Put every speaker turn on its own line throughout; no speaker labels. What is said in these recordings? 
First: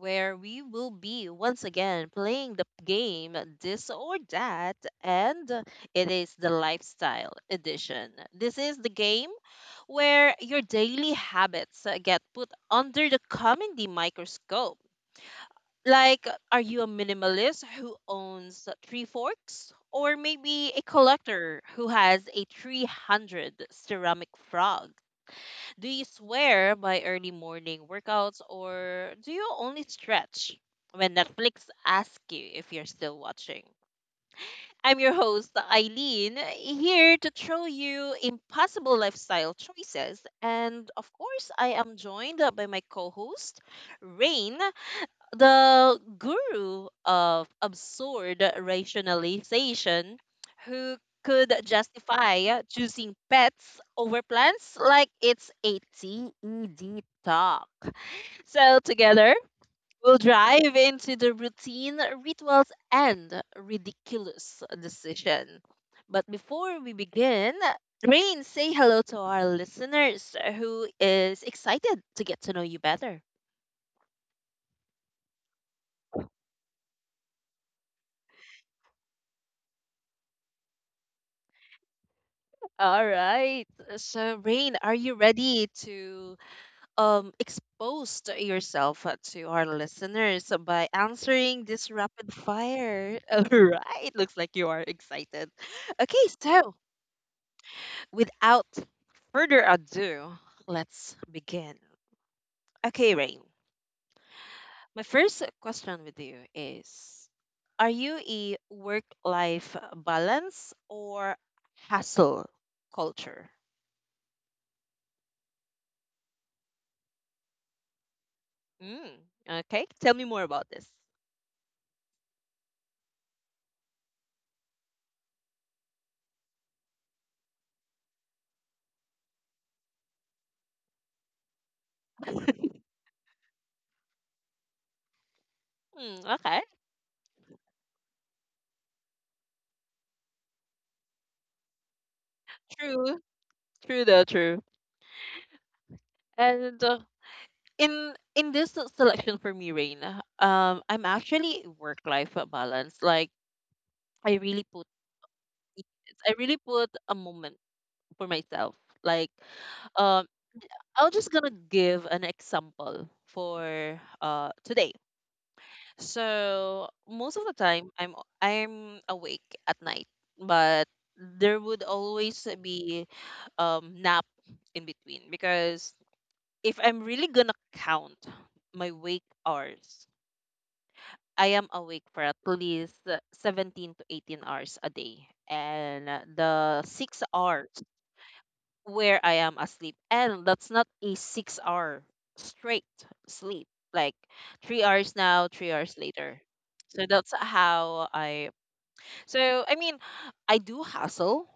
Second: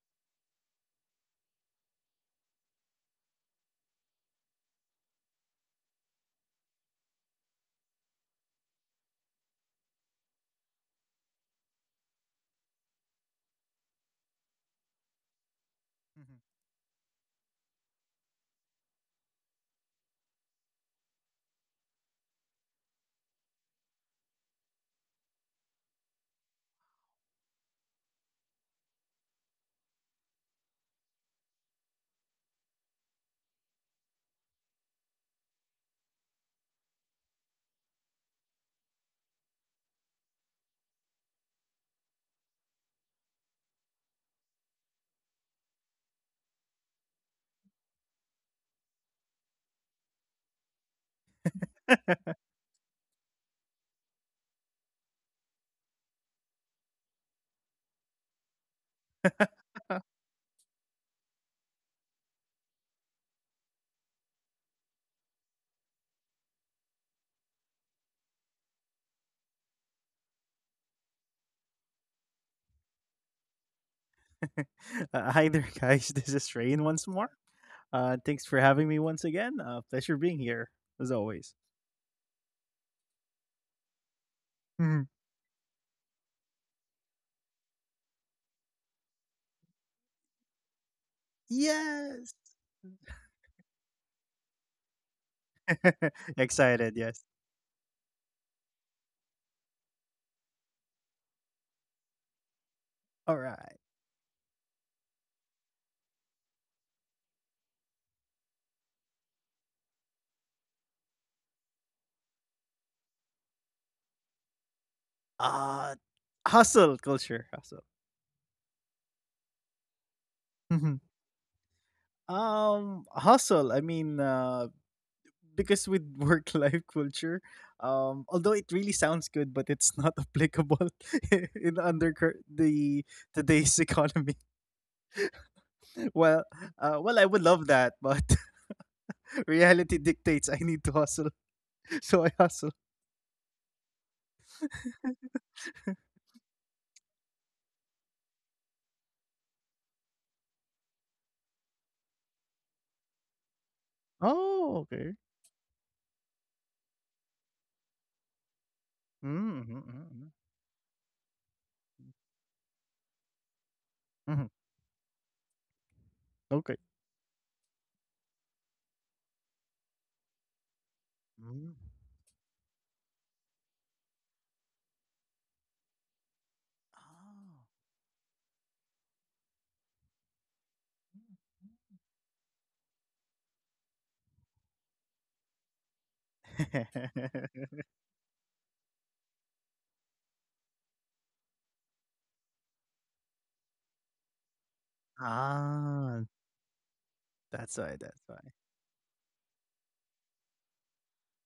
where we will be once again playing the game This or That, and it is the Lifestyle Edition. This is the game where your daily habits get put under the comedy microscope. Like, are you a minimalist who owns three forks? Or maybe a collector who has a 300 ceramic frog? Do you swear by early morning workouts, or do you only stretch when Netflix asks you if you're still watching? I'm your host, Eileen, here to throw you impossible lifestyle choices. And of course, I am joined by my co host, Rain, the guru of absurd rationalization, who could justify choosing pets over plants like it's a TED talk. So, together, we'll drive into the routine, rituals, and ridiculous decision. But before we begin, Rain, say hello to our listeners who is excited to get to know you better.
Hi there, guys. This is Rain once more. Thanks for having me once again. Pleasure being here, as always.
All right. So, Rain, are
Mhm.
you ready to expose to yourself, to our listeners by answering this
Yes.
rapid fire? All right. Looks like you are excited. Okay, so
Excited, yes.
without further ado, let's begin. Okay, Rain.
All right.
My first question with you is, are you a work life balance or hustle culture?
Uh, hustle culture. Hustle.
Mm, okay. Tell me more about this.
Mhm. Hustle. I mean, because with work life culture, although it really sounds good, but it's not applicable in the today's economy.
Mm,
Well,
okay.
I would love that, but reality dictates I need to hustle, so I hustle.
True. True though, true. And in selection for me, Rain, I'm actually work life balance. Like I really
Oh, okay.
it- I really put a moment for myself. Like
Mm-hmm,
um
mm-hmm,
I'm just gonna give an example for
mm-hmm.
today.
Okay.
So most of the time I'm awake at night, but there would
Mm.
always be nap in between because if I'm really gonna
Oh.
count my wake hours, I am awake for at least 17 to 18 hours a day. And the 6 hours where I am asleep. And that's not a 6 hour straight sleep, like 3 hours now, 3 hours
Ah,
later. So that's
that's why.
how
That's
I.
why.
So, I mean, I do hustle,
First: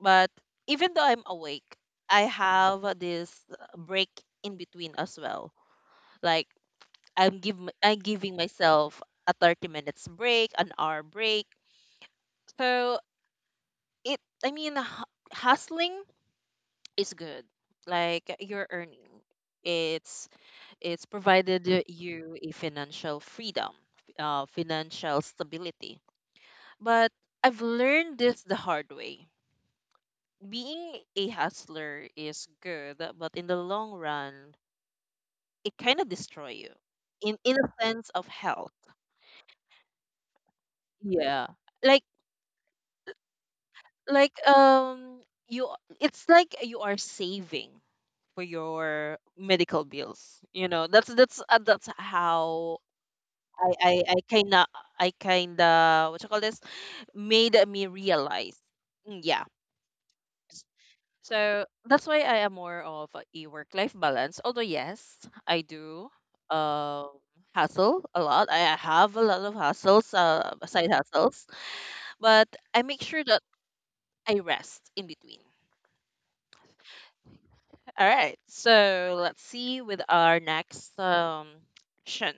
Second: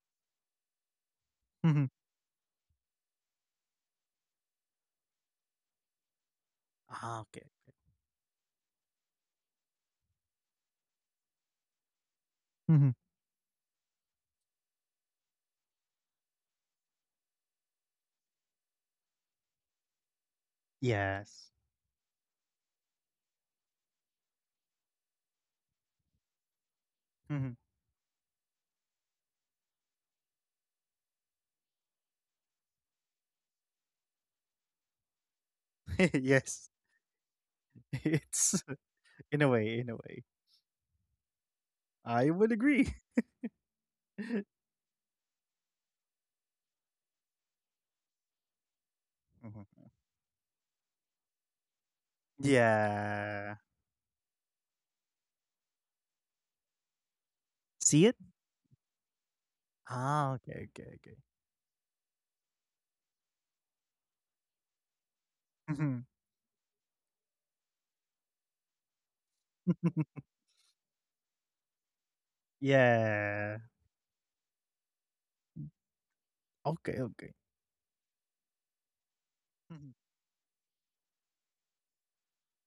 but even though I'm awake,
Mhm.
I have this break in between as well. Like,
Ah,
I'm,
okay.
give, I'm giving myself a 30 minutes break, an hour break.
Mhm.
So, it, I mean, hustling is good. Like, you're earning it's it's
Yes.
provided you a financial freedom, financial stability. But
Mhm.
I've learned this the hard way. Being a hustler is good, but in the long run, it kind of destroy
Yes.
you in a sense of
It's
health.
in a way. In a way,
Yeah. Like
I would agree.
like um you it's like you are saving for your
Mhm.
medical bills. You know, that's that's how
Yeah.
I I kind of what you call this made me
See it?
realize. Mm, yeah.
Ah, okay, okay, okay.
So that's why I am more of a work life balance. Although yes, I
Mhm.
do um hustle a lot. I have a lot of hustles, side hustles, but I make sure
Yeah.
that I rest in between.
Okay, okay.
All right. So let's
Mhm.
see with our next action.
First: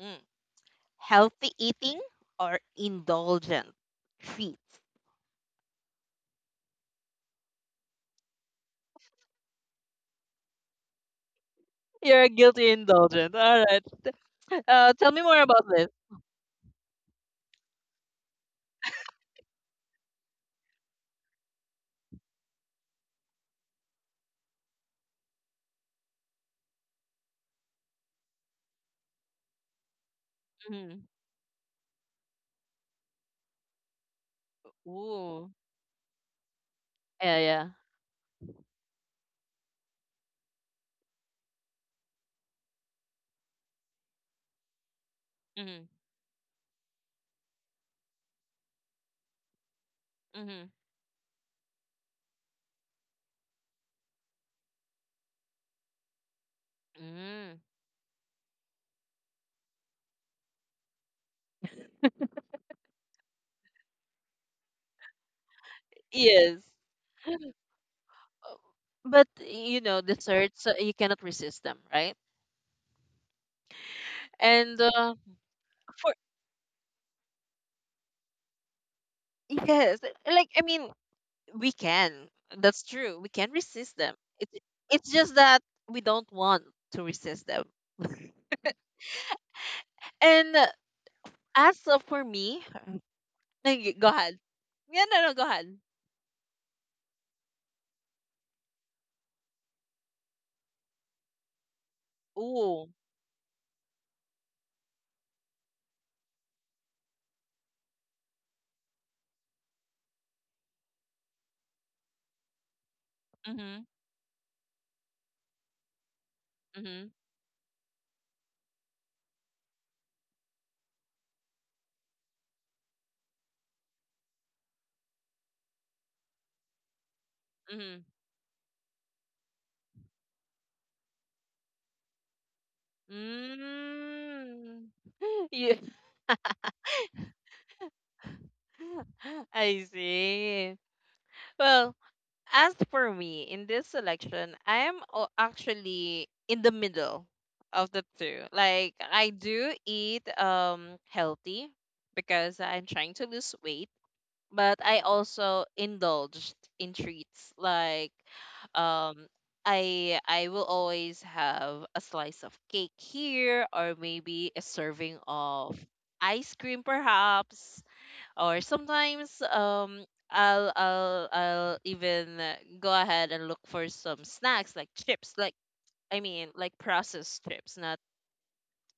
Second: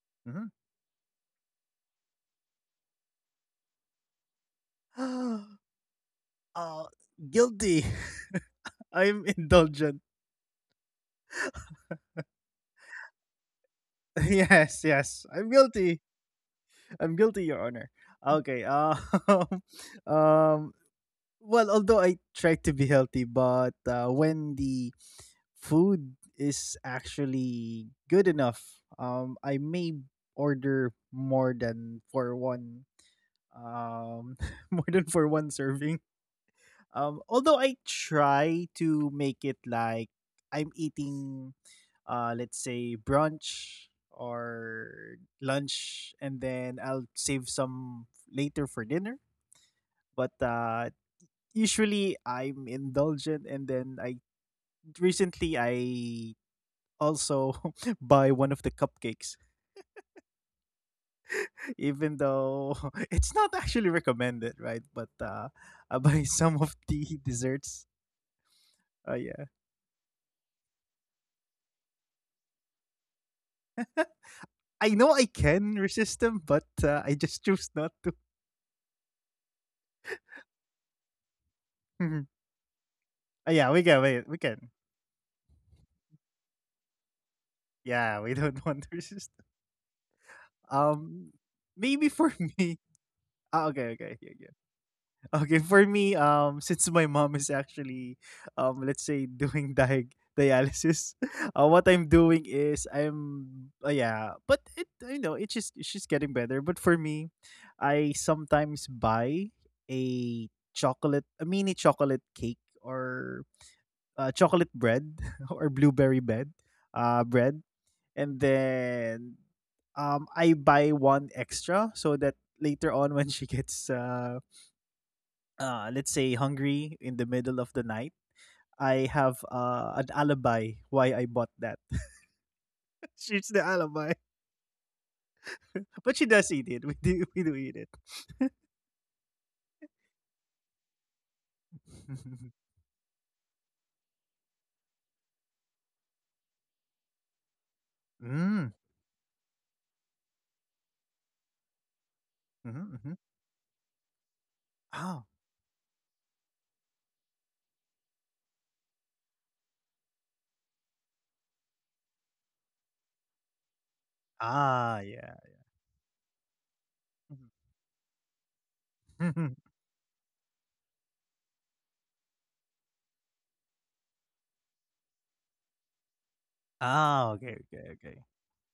Mm.
Mhm.
Healthy eating or indulgent treats.
Oh, guilty. I'm indulgent.
You're a guilty indulgent. All right.
Yes,
Tell
yes.
me more
I'm
about this.
guilty. I'm guilty, Your Honor. Okay. Um well, although I try to be healthy, but when the food is actually good enough, I may order
Mhm.
more than for one, um, more than for one
Ooh.
serving.
Yeah,
Although
yeah.
I try to make it like I'm eating, let's say brunch or
Mhm.
lunch, and then I'll save some later for dinner. But
Mhm.
usually I'm indulgent and then I recently I also
Mm.
buy one of the cupcakes even though it's not actually recommended, right, but I buy
Yes.
some of the desserts.
But
Yeah.
you know, desserts you cannot resist them, right? And
I know I can
for
resist them, but I just choose not to.
yes, like I mean, we
uh,
can. That's true. We can
yeah, we
resist
can
them.
wait, we can.
It's just that we don't want to resist them.
Yeah, we don't want to resist.
And
um
as
Maybe
for
for
me,
me. Ah, okay,
like, go
okay,
ahead.
yeah, yeah.
Yeah, no, no, go
Okay,
ahead.
for me, since my mom is actually, let's say doing dialysis, what I'm
Ooh.
doing is yeah, but it, it's just getting better. But for me, I sometimes buy a chocolate, a mini chocolate cake
Mhm.
or chocolate bread, or blueberry bread,
Mhm.
bread, and then I buy one extra so that later on when she gets let's say hungry in the middle of
Mhm.
the night, I have an alibi why I bought that. She's the alibi,
Mm. You,
but she does eat it. We do eat it.
I see. Well, as for me, in this selection, I am actually in the middle of the two. Like
Mm.
I do eat healthy because I'm trying
Mm-hmm,
to
hmm.
lose weight, but I
Oh.
also indulged in treats like um I will always have a slice of cake here, or maybe a serving
Ah. Yeah.
of ice cream perhaps, or sometimes
Mhm.
I'll even go ahead and look for some snacks like chips, like I mean, like processed
Ah.
chips,
Okay.
not
Okay. Okay.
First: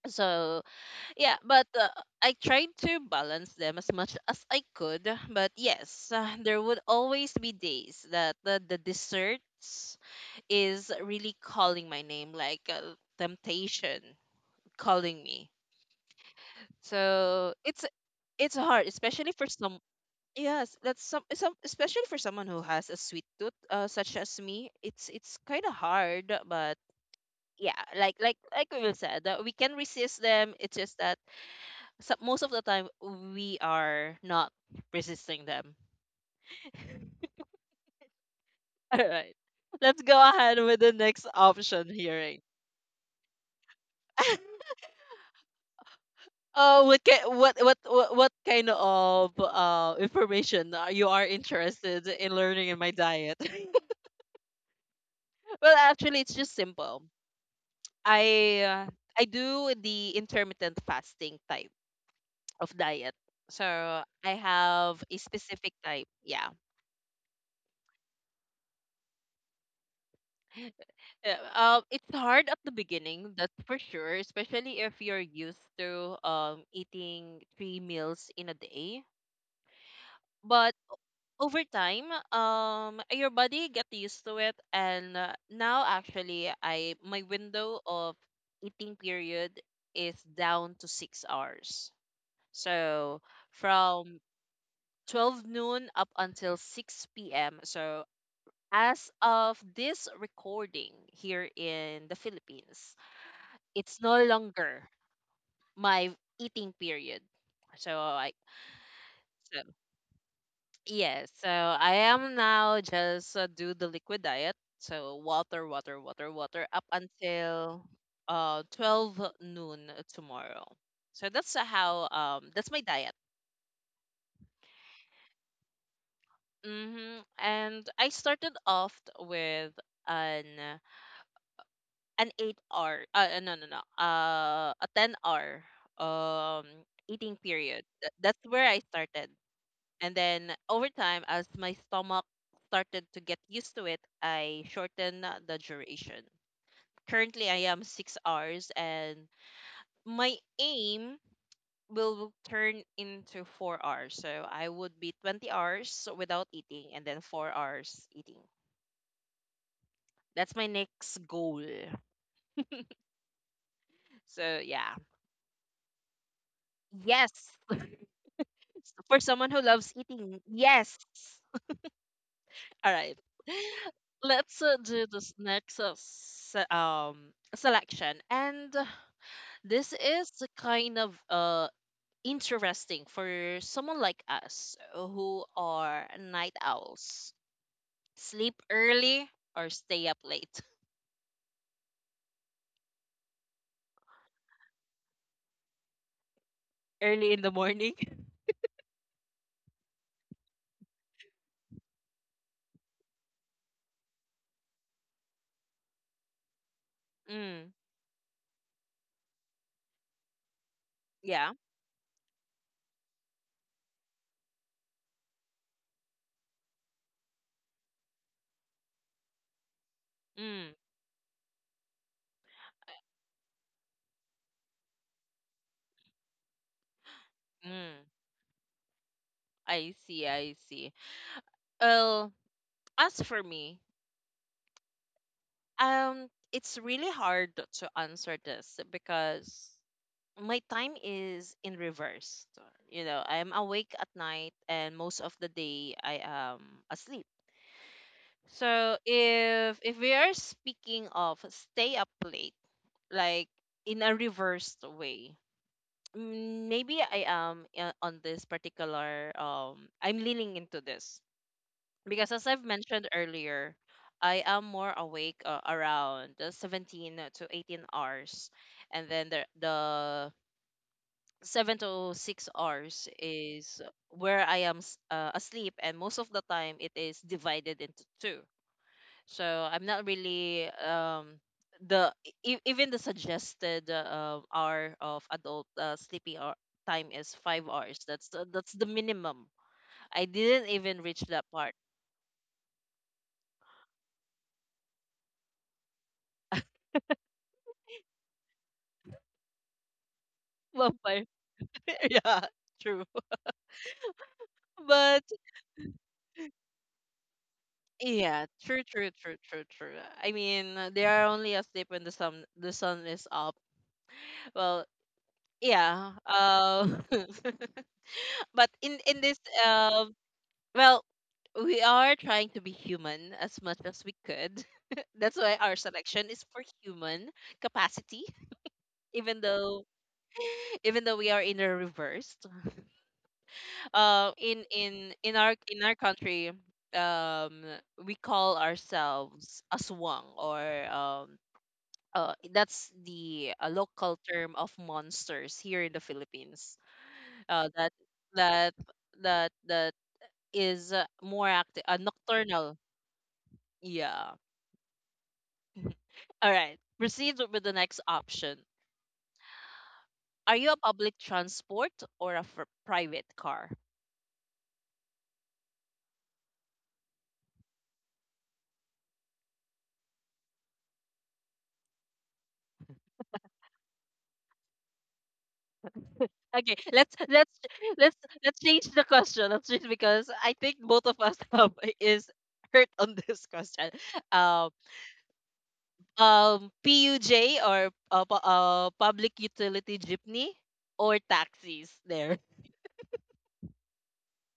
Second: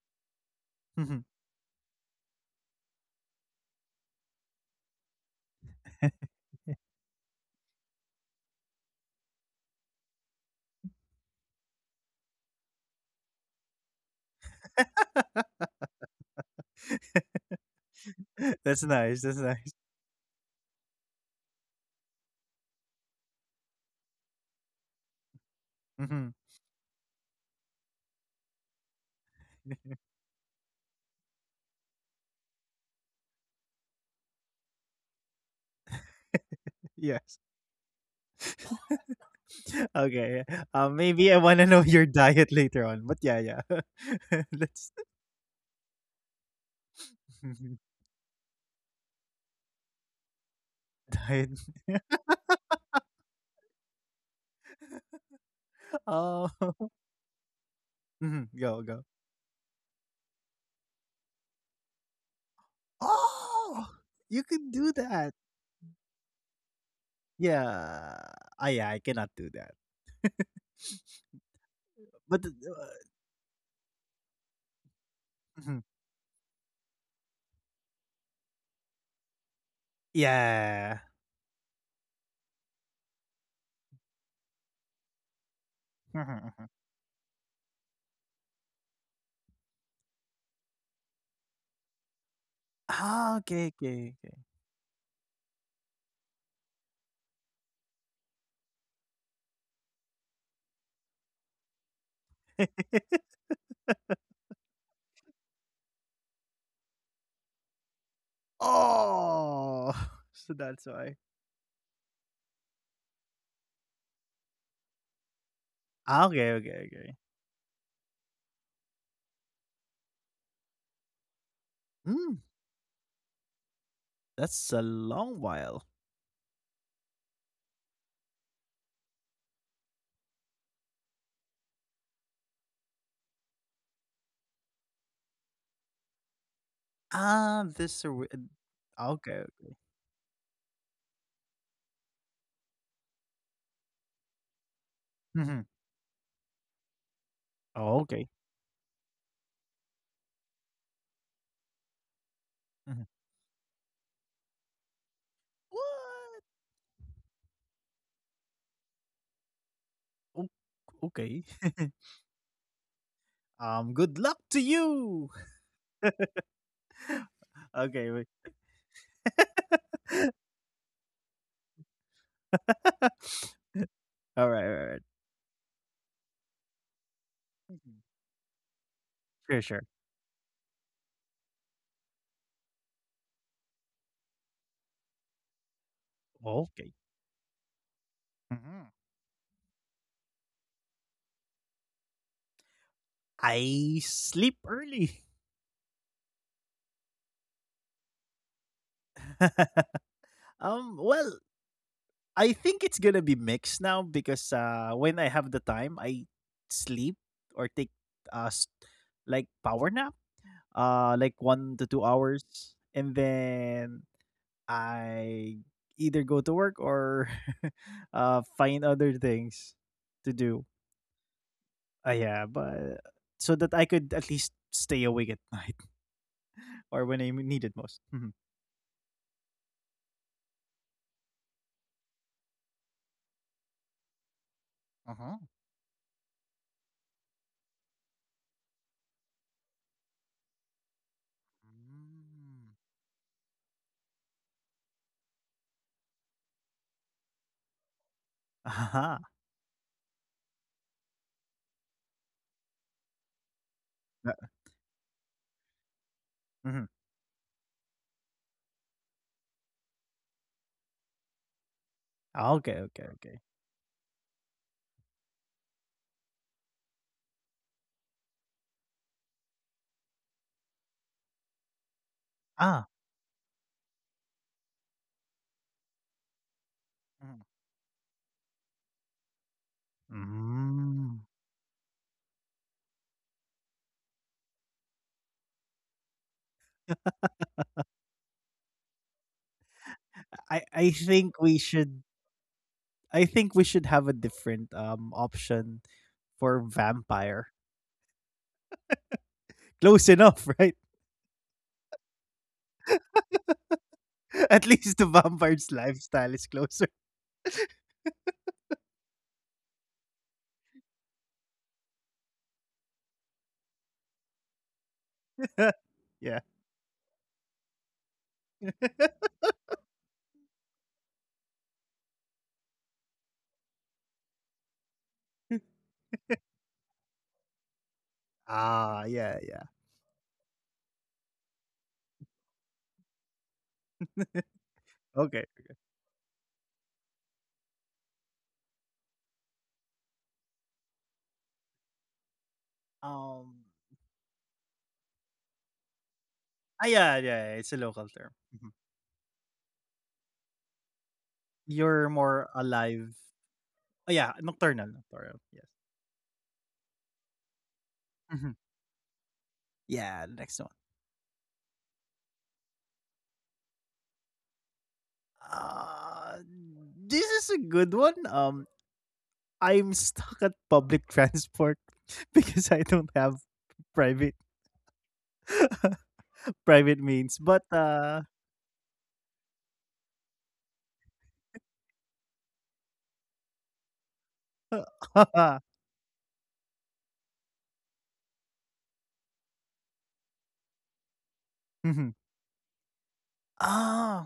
so
Mhm.
yeah, but I tried to balance them as much as I could, but yes, there would always be days that the desserts is really calling my name, like temptation calling me, so it's
That's
hard,
nice.
especially
That's
for
nice.
some. Yes, that's some, especially for someone who has a sweet tooth, such as me. It's kind of
Hmm.
hard, but yeah, like we said, we can resist them. It's just that so, most of the time we are not resisting them.
Yes.
All right, let's go
Okay.
ahead with
Uh,
the
maybe
next
I want to know
option
your
hearing.
diet later on, but yeah, yeah. Let's
Oh, what what what what what kind of information are you are
diet.
interested in learning in my diet? Well, actually, it's
Oh.
just simple.
Mhm.
I
Go,
uh,
go.
I do the intermittent fasting type of diet.
Oh!
So I
You can do
have a
that.
specific type. Yeah.
Yeah. Ah, yeah, I cannot do that.
Yeah, um, it's
But
hard at the beginning, that's for sure, especially if you're used
mhm.
to eating three meals in a day. But
Yeah.
over time, your body get used to it, and now actually,
Mhm, mhm.
I my window of eating period is down to 6 hours. So
Ah, okay,
from
okay, okay.
12 noon up until 6 p.m. So, as of this recording here in the Philippines, it's no longer my eating period. So, so,
Oh! So that's
yes,
why.
so I am now just do the liquid diet. So, water, water, water,
Ah,
water up
okay, okay, okay.
until 12 noon tomorrow. So, that's how
Hmm,
that's my diet.
that's a long while.
Hmm. And I started off with an an 8 hour no no no a 10 hour um eating period.
Ah, this a
That's
wi
where I started,
okay.
and then over time as my stomach started to get used to it, I shortened the
Mhm.
duration. Currently I am
Oh,
6
okay.
hours, and my aim will turn
Mhm.
into 4 hours, so I would be 20 hours without
What?
eating and then 4 hours eating.
O
That's my next
okay.
goal.
Good luck
So
to
yeah,
you!
yes.
Okay, wait.
For someone who loves eating, yes. All right.
Alright,
Let's
alright, alright.
do this next,
Mhm.
selection, and
Sure, sure.
this is the kind of interesting for someone like us who are night
Okay.
owls. Sleep
Mhm.
early or stay up late.
I sleep early.
Early in the morning.
Well, I think it's gonna be mixed now because when I have the time, I sleep or take
Mm,
uh s- like power nap, like one
yeah.
to two hours, and then I either go to work or find other things to do.
Mm,
Yeah, but so that I could at least stay awake at night, or when I'm needed most.
mm.
Mhm.
I see, I see. Well, as for me,
Uh-huh.
um, it's really hard to answer this because my time is in reverse.
Mm.
You know, I'm awake at night and most of the day I am asleep.
Aha.
So if we are speaking of stay up late, like in
Tha.
a reversed way,
Mhm.
mm, maybe I am on this particular I'm leaning into this because as
Okay,
I've
okay,
mentioned
okay.
earlier, I am more awake around the 17 to 18 hours, and then the seven to six
Ah.
hours is where I am asleep, and most of the time it
Mhm.
is divided into two. So I'm not really
Mm.
the even the suggested hour of adult sleeping hour time is 5 hours. That's that's the minimum. I
I I
didn't even
think
reach
we
that
should
part.
I think we should have a different, option for vampire. Close enough, right?
Yeah, true.
At least the
But
vampire's lifestyle is closer.
yeah, true, true, true, true, true. I mean, they are only asleep when the sun is up. Well,
Yeah.
yeah. But in this um, well, we are trying to be human as much as we could. That's why our selection is for human capacity,
Ah, yeah, yeah.
even though even though we are in a reverse. Uh, in in
Okay.
in our in our country, um, we call ourselves aswang or um, that's
Um,
the local term of monsters here in the Philippines.
yeah, yeah, yeah, it's a
Uh,
local
that
term. Mhm.
that that is more
You're
active,
more
nocturnal.
alive. Oh, yeah,
Yeah.
nocturnal, nocturnal, yes.
All right. Proceed with the next
Mhm.
option.
Yeah, the next one.
Are you a public transport or a private car?
Uh, this is a good one. I'm stuck at public transport because I don't have private private
Okay,
means. But
let's let's change the question. Let's change because I think both of us is hurt on this question. Um, PUJ or public utility jeepney or taxis
mhm.
there.
Ah,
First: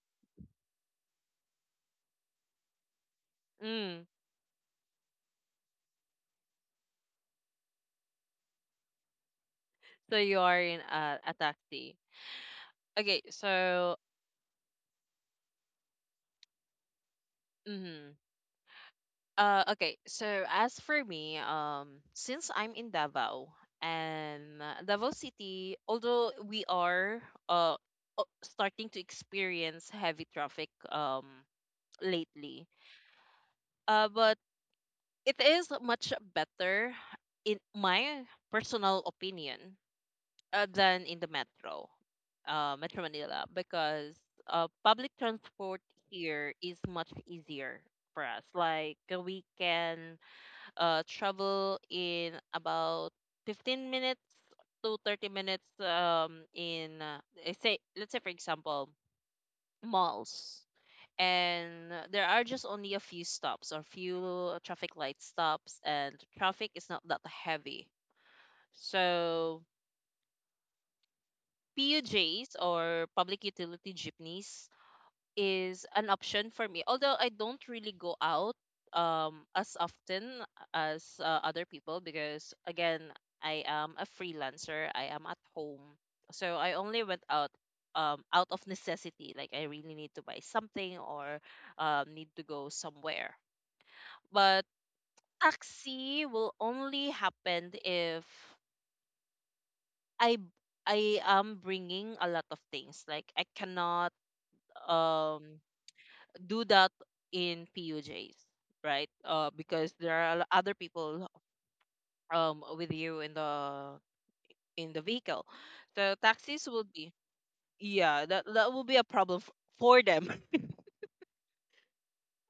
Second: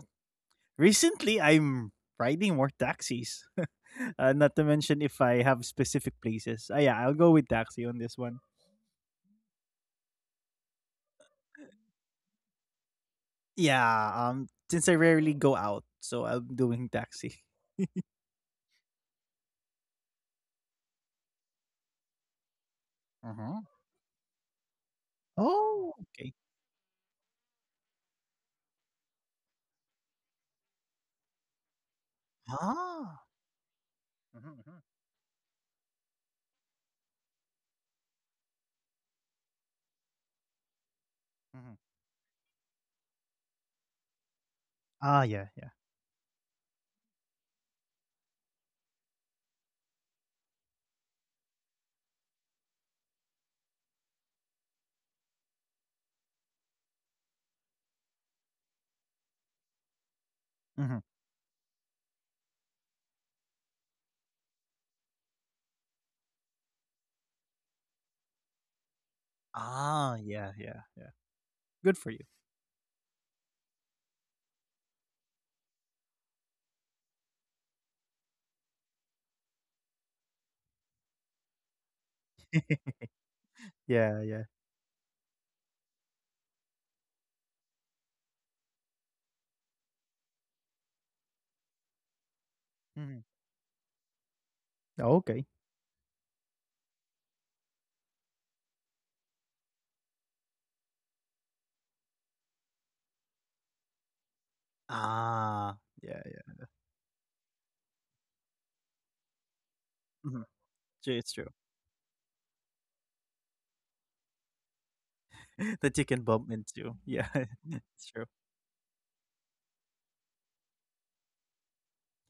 recently I'm riding more taxis.
Mm.
Not to mention if I have specific places. Ah, yeah, I'll go with taxi on this one.
So you are in a taxi. Okay, so
Yeah. Since I rarely go out, so I'm doing taxi.
mhm. Okay. So as for me, since I'm in Davao, and Davao City, although
Oh,
we
okay.
are uh starting to experience heavy traffic lately,
Ah.
but
Mhm, mhm,
it is much better in my personal opinion, than in the metro,
mhm.
Metro Manila, because public
Ah,
transport
yeah, yeah.
here is much easier for us. Like we can travel in about 15 minutes to 30 minutes say, let's say, for example, malls.
Mhm.
And there are just only a few stops or few traffic light stops, and traffic is not that heavy. So
Ah, yeah, yeah, yeah. Good for you.
PUJs or public utility jeepneys is an option for me. Although I don't really go out as often as other people, because again, I am a
Yeah, yeah.
freelancer. I am at home. So I only went out out of necessity, like I really need to buy something or need to go somewhere.
Mhm.
But
Okay.
taxi will only happen if I I am bringing a lot of things. Like I cannot um
Ah, yeah,
do
yeah.
that in PUJs, right? Because there are
Mhm.
other people
True, it's true.
with you in the vehicle, so
That you can
taxis
bump
will be
into. Yeah,
yeah
it's
that
true.
that will be a problem for them.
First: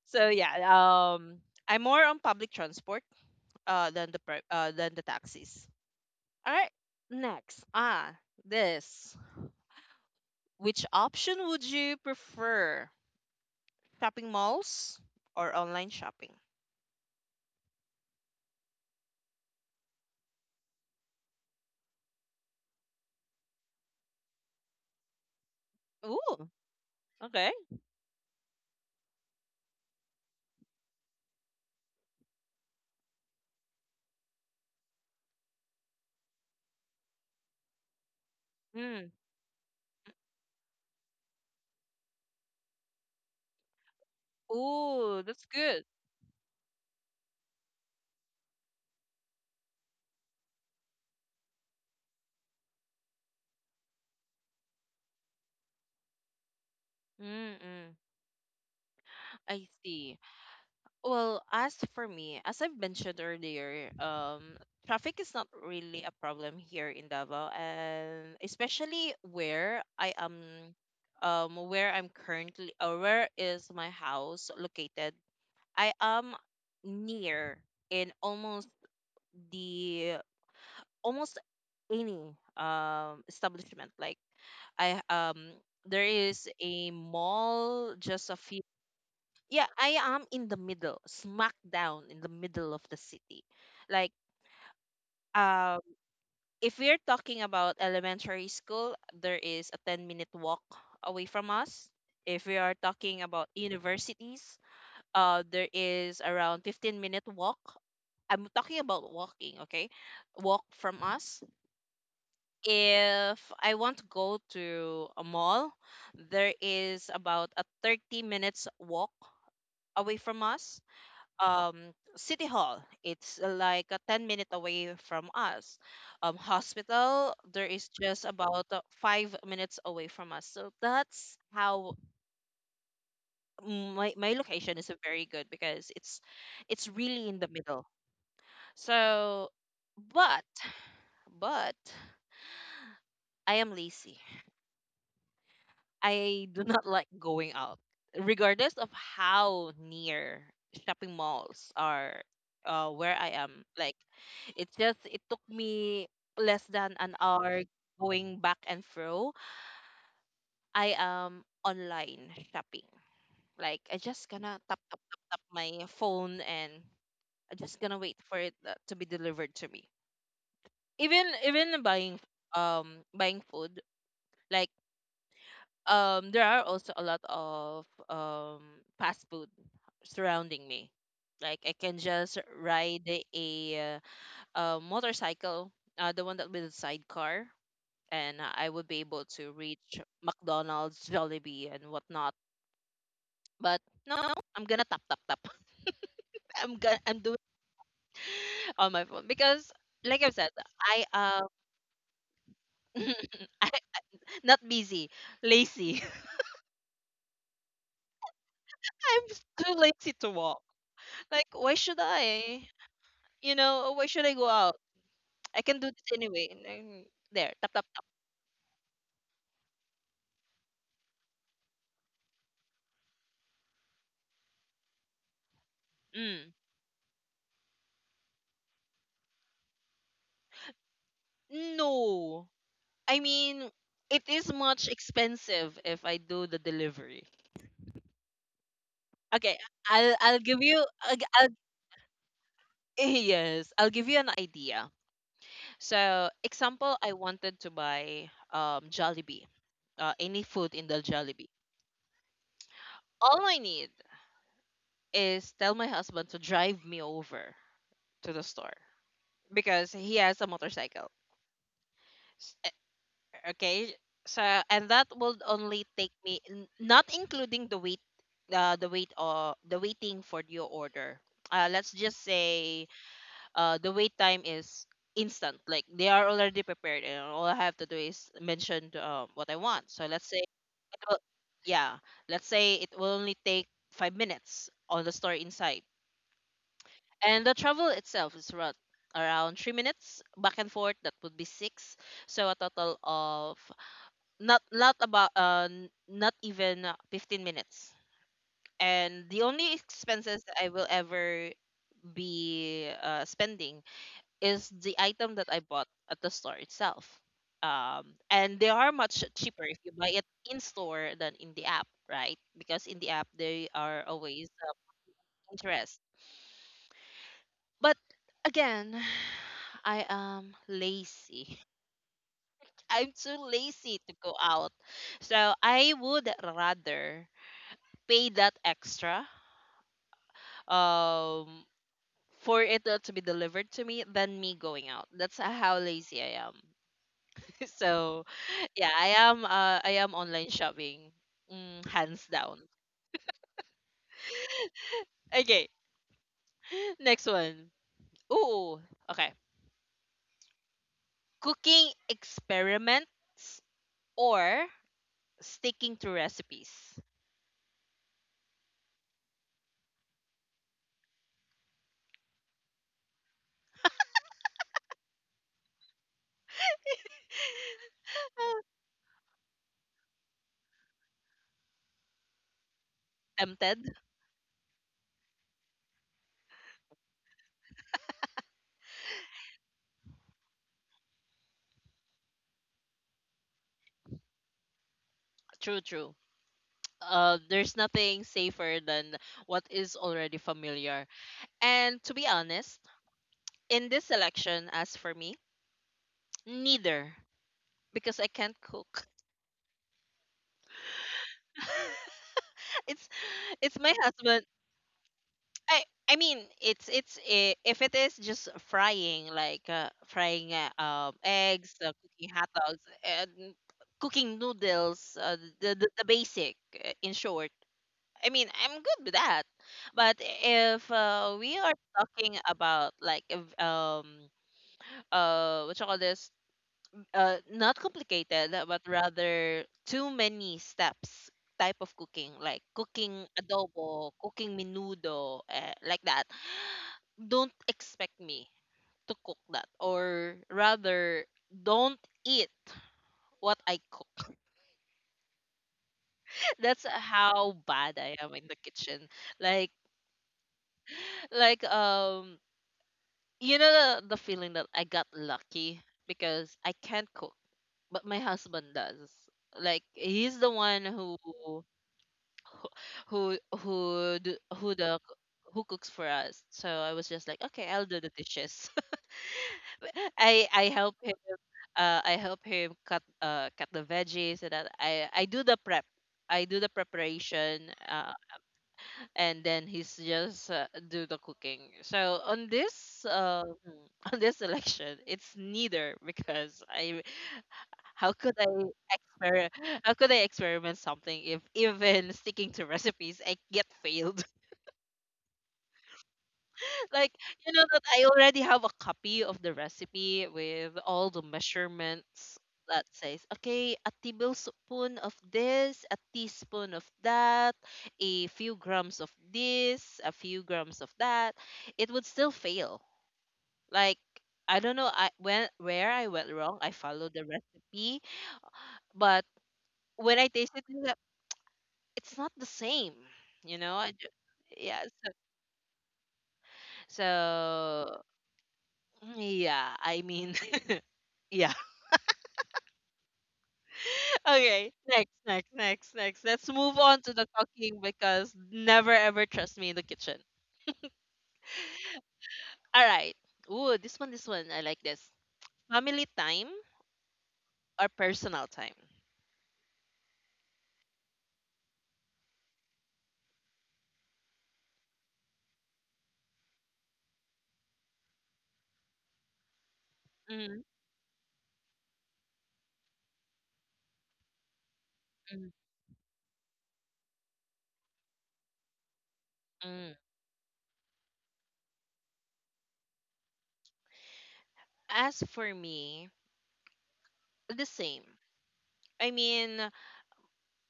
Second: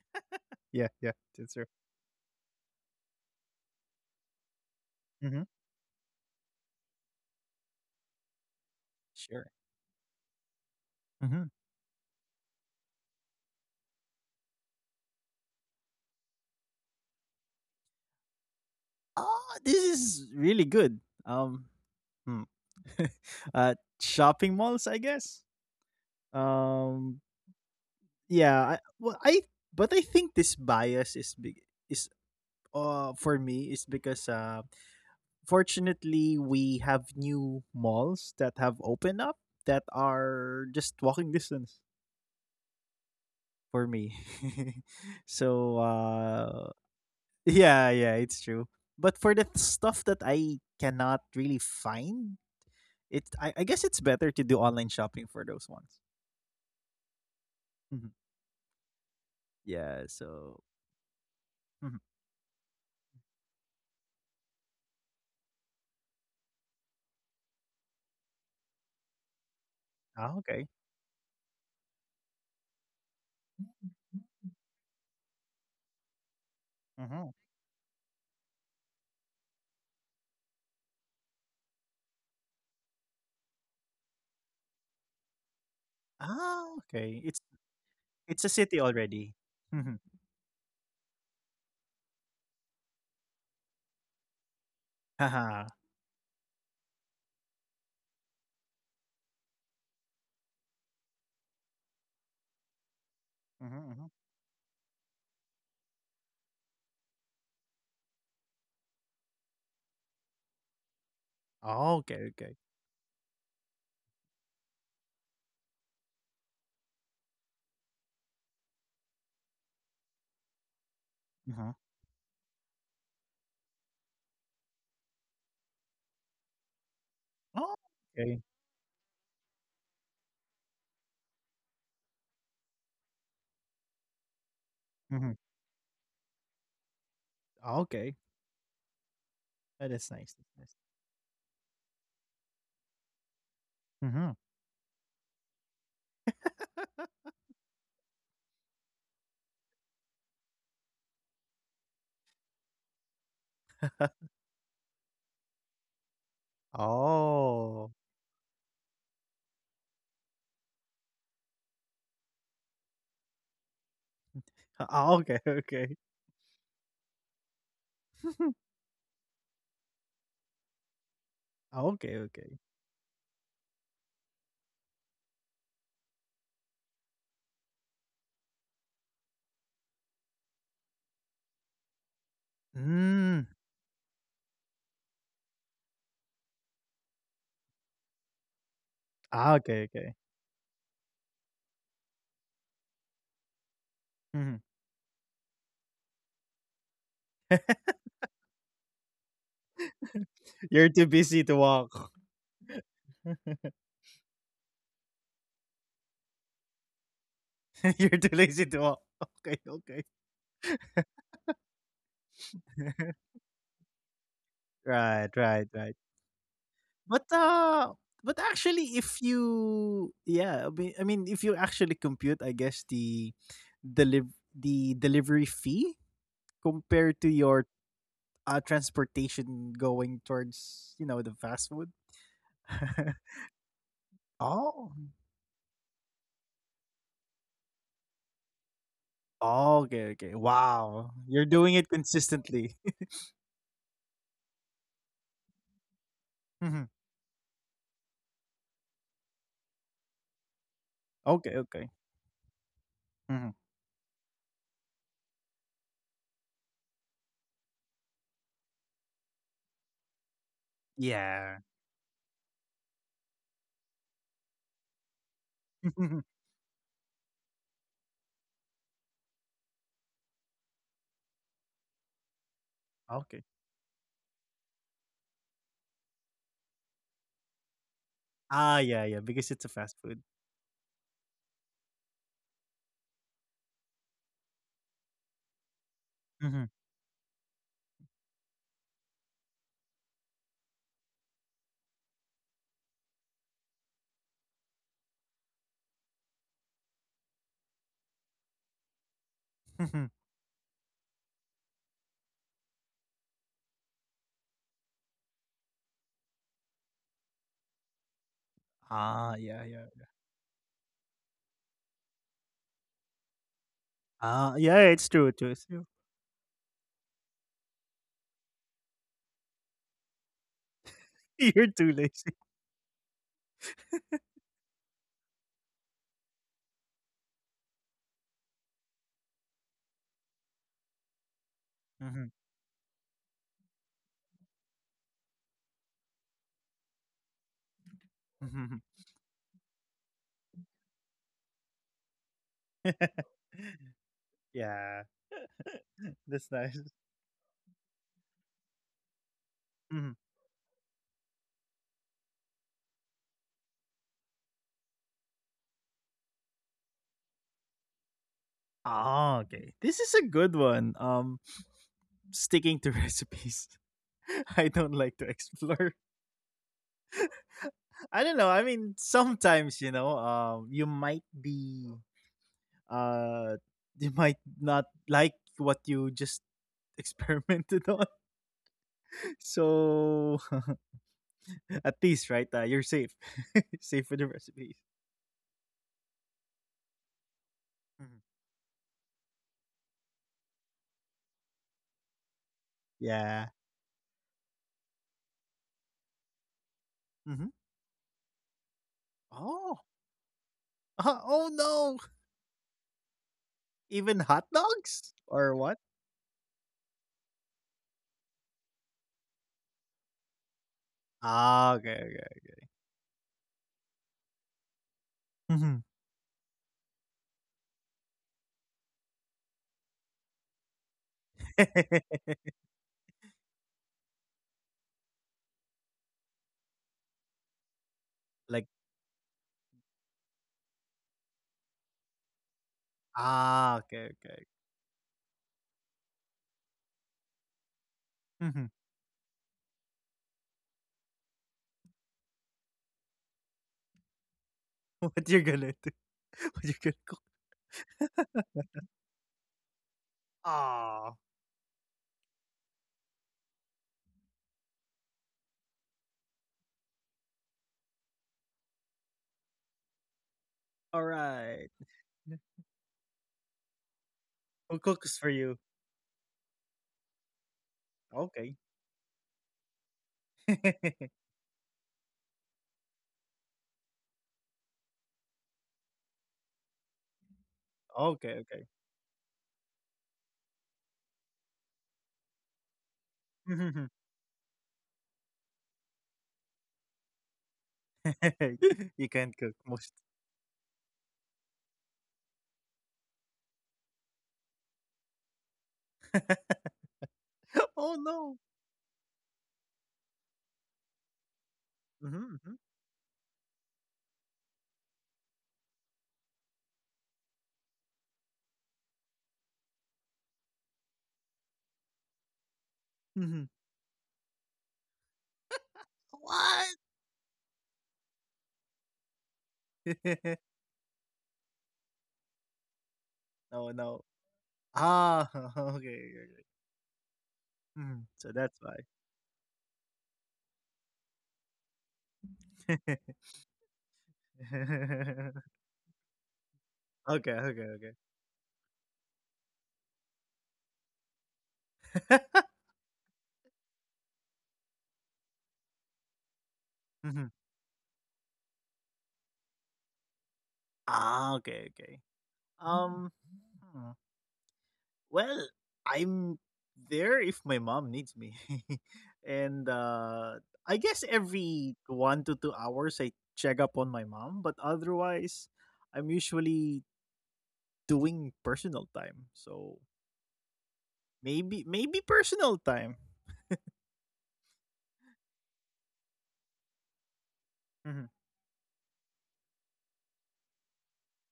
So yeah,
Yeah, yeah, it's true.
I'm more on public transport than the than the
Hmm.
taxis. All right, next, this,
Sure.
which
Hmm.
option would you prefer? Shopping malls or online shopping?
Ah, this is really good. Um, hmm. Shopping malls, I guess.
Ooh,
Um,
okay.
yeah. Well, I think this bias is big. For me is because fortunately we have new malls that have
Mm.
opened up that are just walking distance for me.
Ooh, that's
So
good.
yeah, yeah, it's true. But for the stuff that I cannot really find, I guess it's better to do online shopping for those ones.
Mm-mm.
Mhm.
I
Yeah.
see.
So.
Well, as
Mhm.
for me, as I've mentioned earlier, traffic is not really a problem here in Davao, and especially where I
Ah,
am,
okay.
where I'm currently, or where is my house located. I am
Hmm.
near in almost the almost any establishment. Like I there is
Ah,
a
okay.
mall just a
It's a
few.
city already.
Yeah,
Mhm.
I am in the middle, smack down in the middle of the city. Like
Haha.
um if we're talking about elementary school, there is a 10-minute walk away from us. If we are talking about
Mhm, mhm.
universities, there is around 15-minute walk, I'm talking about walking, okay, walk from us.
Oh, okay, okay.
If I want to go to a mall, there is about a 30 minutes walk away from us.
Uh-huh.
um city hall, it's like a 10 minute away from us. Hospital,
Oh,
there is just
okay.
about 5 minutes away from us. So that's how, my location is very
Mhm.
good, because it's really in the
Oh,
middle.
okay.
So
That is nice, that's
but
nice.
but I am lazy.
Mhm.
I do not like going out, regardless of how near shopping malls are where I am. Like, it's just, it took me less than an hour
Oh.
going back and fro. I am online shopping. Like, I just gonna tap, tap,
Oh,
tap,
okay,
tap my
okay.
phone and I just gonna wait for it to be delivered to me. Even
Oh, okay,
buying,
okay.
buying food, like, there are also a lot of fast food surrounding me. Like I can just ride
Mm.
a motorcycle, the one that with a sidecar, and I would be able
Ah,
to
okay,
reach
okay.
McDonald's, Jollibee, and whatnot. But no, no, no,
Mhm.
I'm gonna tap, tap, tap. I'm doing it on my phone because like I said.
You're too
I
busy to walk.
I, not busy, lazy.
You're too lazy to walk.
I'm
Okay,
too
okay.
lazy to walk. Like, why should I, you know, why should I go out?
Right, right,
I can
right.
do this anyway. And then,
But,
there, tap, tap,
uh
tap.
but actually if you yeah, I mean, if you actually compute, I guess, the deliv the delivery fee compared to
Mm.
your transportation going towards the fast food.
No, I mean,
Oh,
it is much expensive if I do the delivery.
oh, okay,
Okay,
okay,
I'll
wow,
I'll give
you're
you,
doing it consistently.
yes, I'll give you an idea.
Mhm.
So, example, I wanted to buy Jollibee, any food in
Okay,
the
okay.
Jollibee.
Mhm.
All I need is tell my husband to drive me over to the store because he has a
Yeah.
motorcycle. Okay. So, and that will only take me, not including the wait, or the waiting for your order. Let's just say
Okay.
the wait time is instant. Like, they are already prepared and all I have to do
Ah,
is
yeah, yeah,
mention
because it's a fast
what I
food.
want. So, let's say it will, yeah, let's say it will only take 5 minutes on the store inside.
Mhm.
And the travel itself is around 3 minutes back and forth, that would be 6. So a total of, not about not even 15 minutes. And the only expenses that I will ever be spending is the item that I bought at the store itself. um, and they are
Ah,
much
yeah, yeah.
cheaper if you buy it in store than in the app, right? Because in the app they are
Ah, yeah,
always
it's true too, it's true.
interest. But again, I am
You're
lazy.
too lazy.
I'm too lazy to go out, so I would rather pay that extra um
Mhm.
for it not to be delivered to me than me going out. That's how lazy I am. So
Mhm.
yeah, I am online shopping. Mm, hands down.
Yeah.
Okay.
That's nice.
Next one. Ooh, okay.
Mhm.
Cooking experiments or sticking to recipes?
Ah, okay, this is a good one. Sticking to recipes. I don't like to explore. I don't know. I mean, sometimes you know, you might be, uh, you might
Tempted?
not like what you just experimented on. So, at least, right, you're safe, safe with the recipes.
True, true.
Mhm.
There's nothing safer than what is already familiar. And to be
Yeah.
honest, in this selection, as for me,
Hmm.
neither, because I can't
Oh.
cook.
Ah, oh no!
it's
Even hot
it's my
dogs
husband.
or what?
I I mean, if it is just frying, like frying
Ah, okay, okay.
eggs, cooking hot dogs, and cooking
Mhm.
noodles, the, the basic in short. I mean, I'm good with that, but if we are talking about, like, if, what you call this, not
Like.
complicated, but rather too many steps type of cooking, like
Ah, okay,
cooking
okay.
adobo, cooking menudo, like that. Don't
Mhm.
expect me to cook that, or rather, don't eat what I cook.
What you're gonna do? What you gonna
That's how
cook?
bad I am in the kitchen. Like,
Ah,
like you know the feeling that I got lucky because I can't cook, but my husband does. Like, he's the one
alright. Who
who
cooks
do,
for
who
you?
the who cooks for us. So I was just like, okay,
Okay.
I'll do the dishes. I help him. I help him cut the veggies, and that I do the prep. I do the
Okay,
preparation,
okay.
uh, and then he's just do the cooking. So on this on this election, it's neither, because I how
You
could I
can't cook most.
exper how could I experiment something if even sticking to recipes I get failed? Like,
Oh,
you
no.
know that I already have a copy of the recipe with all the
Mhm, mhm,
measurements that says, okay, a tablespoon of this, a teaspoon of that, a few grams of this, a few grams of that. It would still
mhm.
fail. Like, I don't know, I when where
What?
I went wrong. I followed the recipe, but when I tasted it, it's like, "It's not the
No,
same.
no.
You know,
Ah,
yeah.
okay,
So,
okay, okay. Mhm, so that's why.
so yeah, I mean, yeah. Okay, next.
Okay,
Let's move
okay,
on
okay.
to the talking, because never ever trust me in the kitchen. All right. Ooh, this one, this one. I like this. Family
Mhm.
time or personal time?
Ah, okay, okay. Um, hmm. Well, I'm there if my mom needs me. and I guess
Mm,
every 1 to 2 hours I check up on my mom, but otherwise I'm
mm,
usually doing personal time. So
mm.
maybe personal time.
As for me,
Mhm.
the same. I mean,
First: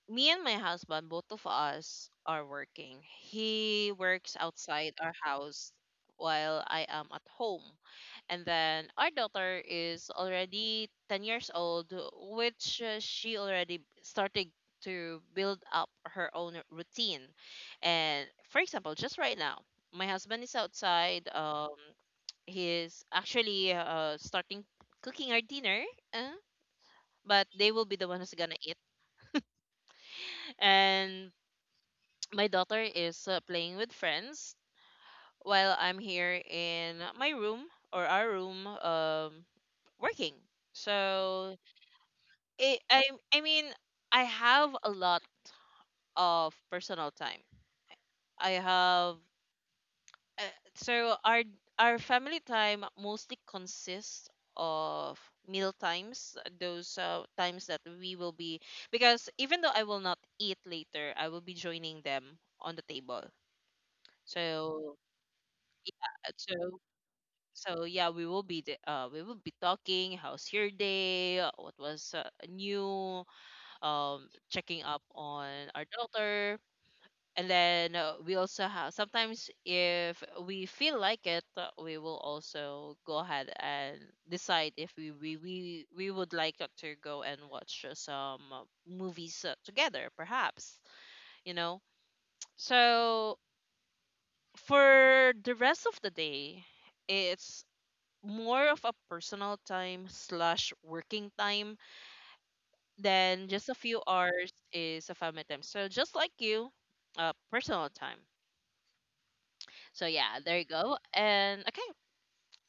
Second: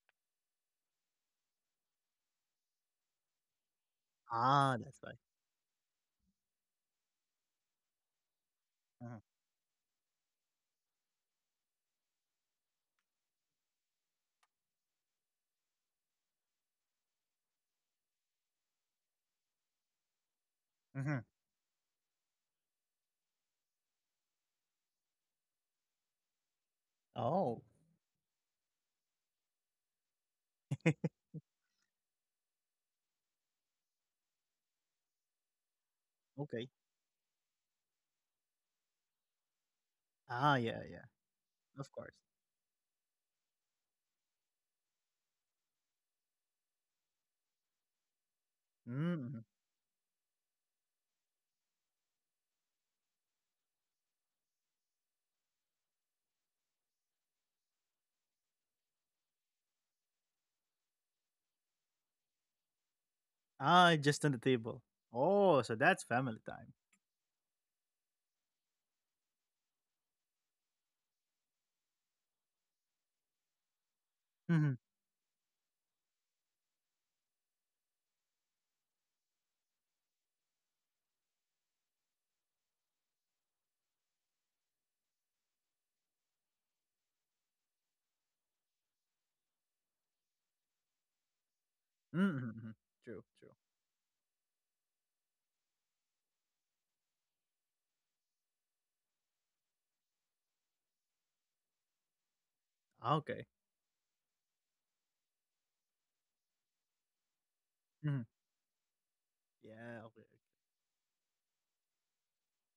me and my husband, both of us are working. He works
Ah,
outside
that's
our
right.
house while I am at home. And then our
Mhm.
daughter is already 10 years old, which she already started to build up her own routine. And for example, just right now, my husband is outside.
Mhm.
He's actually starting cooking our dinner, uh, but they
Oh.
will be the one who's gonna eat. And my daughter is playing with friends while I'm here
Okay.
in my room or our room, working.
Ah, yeah, yeah.
So,
Of course.
it, I I mean, I have a lot of personal time. I have
Mm.
uh, so our our family time mostly consists of meal times, those times that we will be, because even though I will not eat later, I will be joining them on the table.
Ah, just on the
So
table. Oh, so
uh,
that's family
so
time.
so yeah, we will be the, we will be talking. How's your day? What was new? Checking up
Mm-hmm.
on our doctor, and then we also have sometimes, if we feel like it, we will also go ahead and decide if we would like to go and watch some movies together, perhaps, you know.
Mm-hmm. Mm-hmm. True,
So
true.
for the rest of the day, it's more of a personal time slash working time,
Ah, okay.
then just a few hours is a family time, so just like you, personal
Mm-hmm.
time.
Yeah,
So
okay, okay.
yeah, there you go. And okay,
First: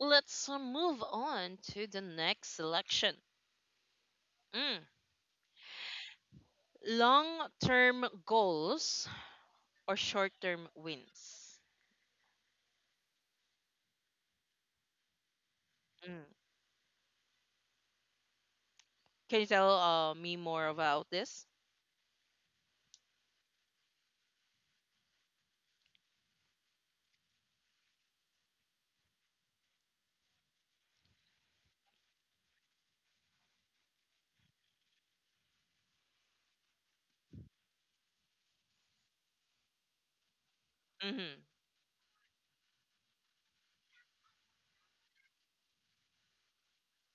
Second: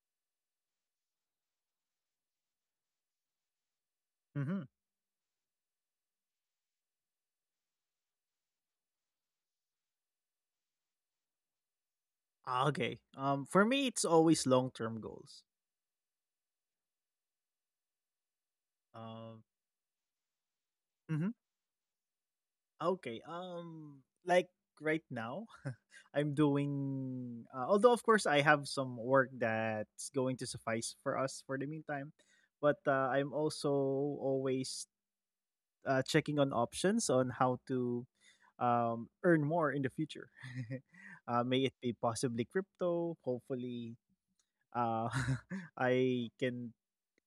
let's move on to the next selection.
Mm-hmm.
Mm. Long-term goals or short-term wins?
Ah, okay. For me, it's always long term goals.
Mm.
Um,
Can you tell me more about
mhm.
this?
Okay. Like right now, I'm doing. Although of course I have some work that's going to suffice for us for the meantime, but I'm also always checking on options on how to earn more in the future.
Hmm.
May it be possibly crypto. Hopefully, uh, I can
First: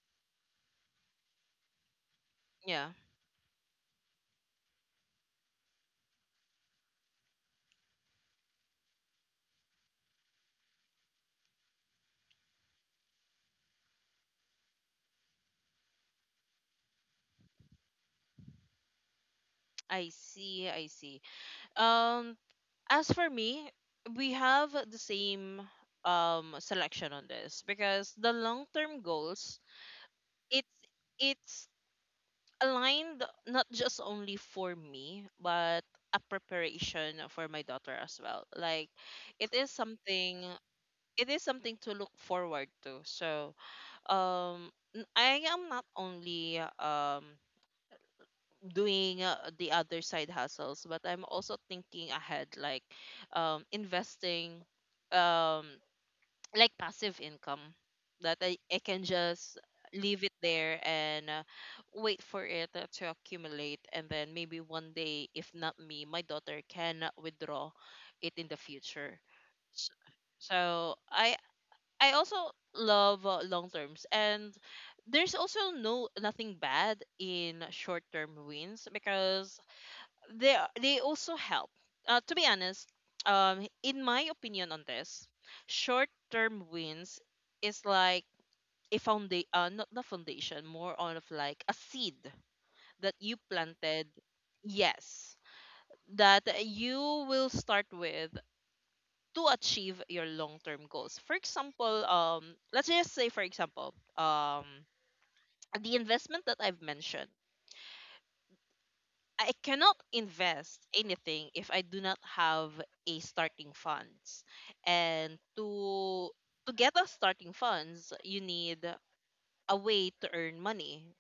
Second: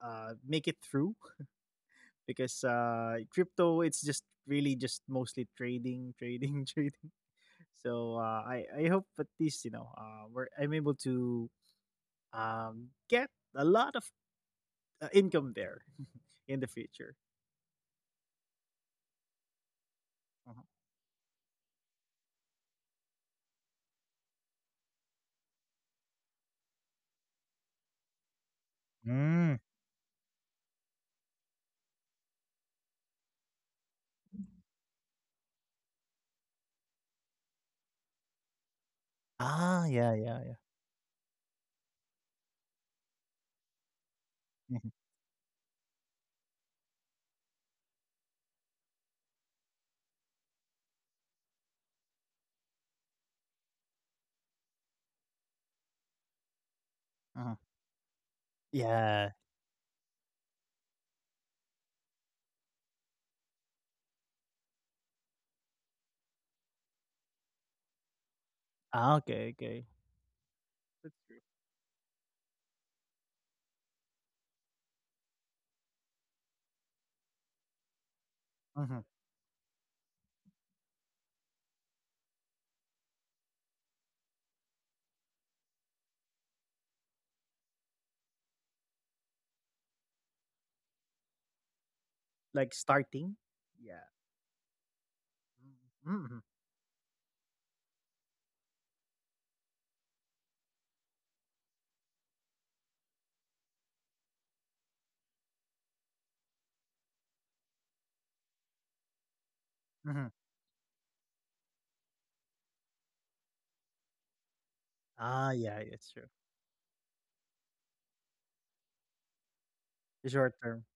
make it through because
Yeah,
crypto it's just really just mostly trading, trading, trading. So I hope at least where I'm able to get a lot of income there in the future.
I see, I see.
Uh-huh.
Um, as for me, we have the same selection on this, because the long-term goals,
Mm.
it's it's aligned not just only for me, but a preparation for my daughter as well. Like, it is
Ah,
something
yeah, yeah, yeah.
it is something to look forward to. So, um
Mhm.
I am not only doing the other side hustles, but I'm also thinking ahead, like investing, um like passive income
Uh-huh.
that I can just
Yeah.
leave it there and wait for it to accumulate, and then maybe one day, if not me, my daughter can withdraw it in the future.
Ah,
S-
okay, okay.
so i I also love long terms. And there's also no, nothing bad in short term wins,
Mm-hmm.
because they also help. To be honest, in my opinion on this, short term wins is like a foundation, not the foundation, more on of like a seed
Like
that you
starting,
planted.
yeah.
Yes, that
Mm-hmm.
you will start with to achieve your long-term goals. For example, let's just say, for example, the investment that I've mentioned, I cannot
Mm-hmm.
invest anything if I do not have a starting funds. And
Ah, yeah, yeah,
to
it's true.
to get a starting funds, you need a way to earn
Short term.
money.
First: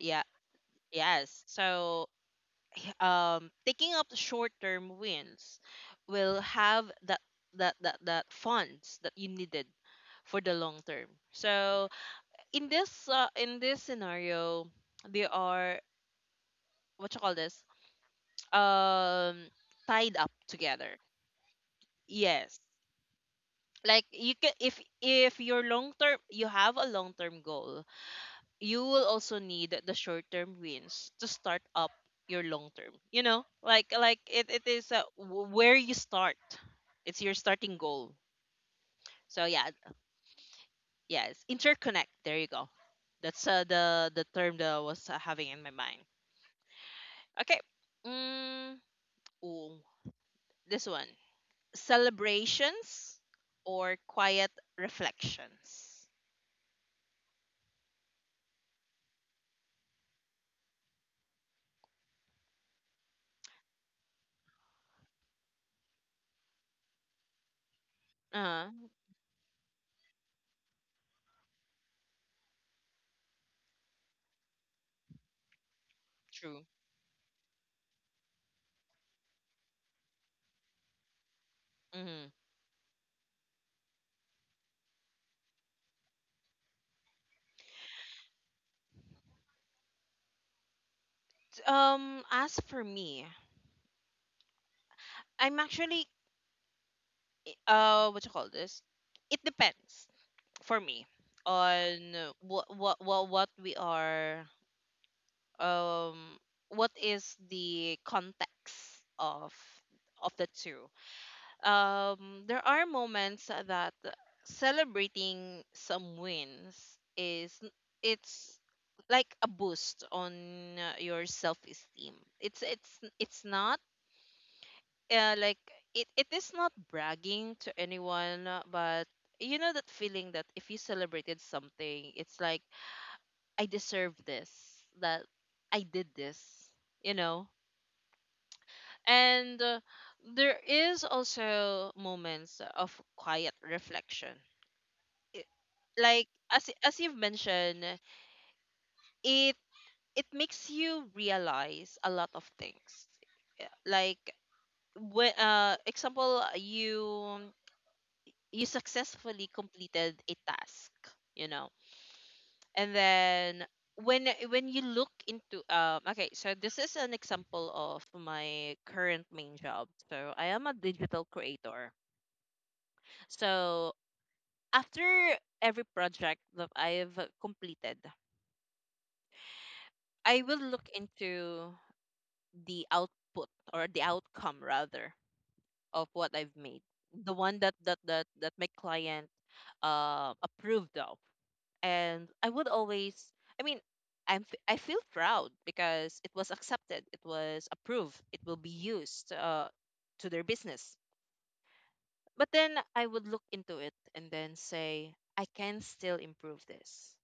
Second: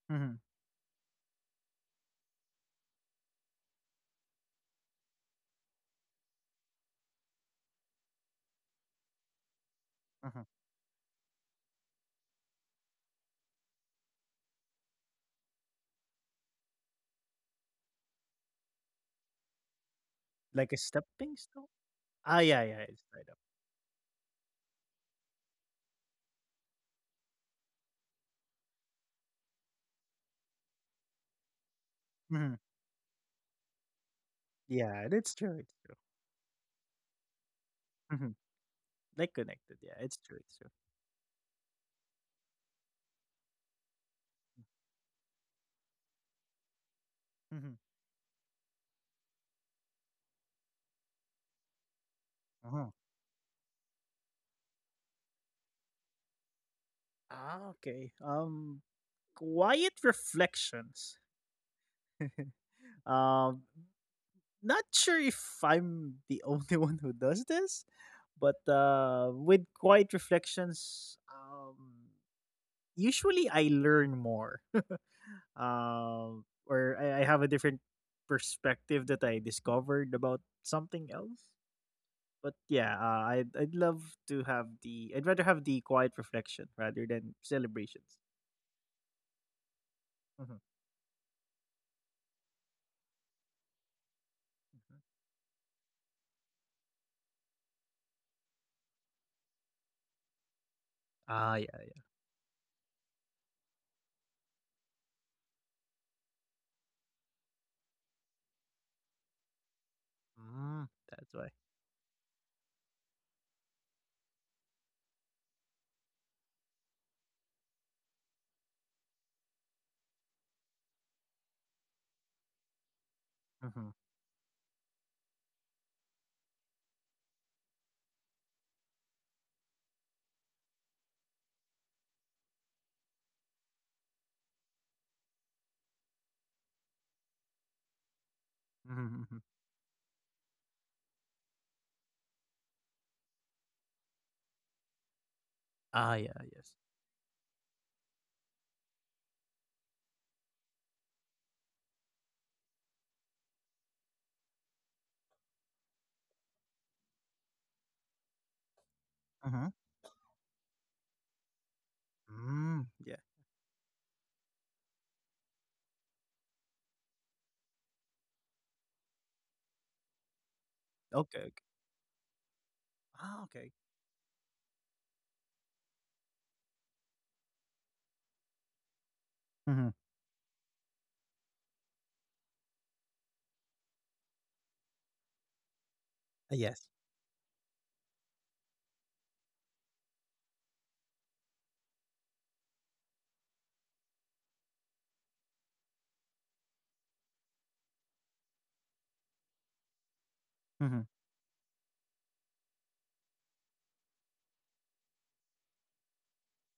Yeah.
Mm-hmm.
Yes. So taking up short-term wins will have that funds that you needed for
Mm-hmm.
the long term. So in this scenario, they are what you call this, um, tied up
Like a
together.
stepping stone. Ah, yeah,
Yes,
yeah, it's tied up.
like you can, if your long term, you have a long term goal, you will also need the short term wins to start up your
Mhm.
long term, you know, it is
Yeah, that's true, it's
where
true.
you start, it's your starting goal.
Mhm. Like
So
connected,
yeah.
yeah, it's true, it's true.
Yeah, it's interconnect, there you go. That's the term that I was having in my mind. Okay.
Mhm.
mm, ooh, this one,
Uh-huh.
celebrations or quiet reflections.
Ah, okay. Quiet reflections. Um, Not sure if I'm the only one who does this, but
uh
with quiet reflections, usually I learn more.
True.
Or I have a different perspective that I discovered about something else. But
Hmm.
yeah, I'd rather have the quiet reflection rather than celebrations. Hmm.
As for me, I'm actually, what you call this, it depends for me
Ah yeah,
on what we are, um what is the context of the
mm,
two.
that's why.
There are moments that celebrating some wins is, it's like a boost on your self esteem. It's
Mm-hmm.
not like, it is not bragging to anyone, but you know that feeling that if you celebrated something, it's like I deserve this, that I did this, you know.
Hmm. Hmm.
And there is also moments of quiet reflection. It,
Ah
like
yeah,
as
yes.
as you've mentioned, it it makes you realize a lot of things. Yeah, like when example, you successfully
Hmm.
completed a task, you know. And
Mm. Yeah.
then when you look into, okay, so this is an example of my current main job. So I am a digital
Okay, okay.
creator.
Ah,
So
okay.
after every project that I've completed,
Hmm.
I will look into the output, or the outcome rather, of what I've made,
Ah, yes.
the one that that my client approved of. And I would always, I mean, I'm I feel proud because it was accepted, it was approved, it will be used to their business.
Hmm.
But then I would look into it and then say, I can still improve this,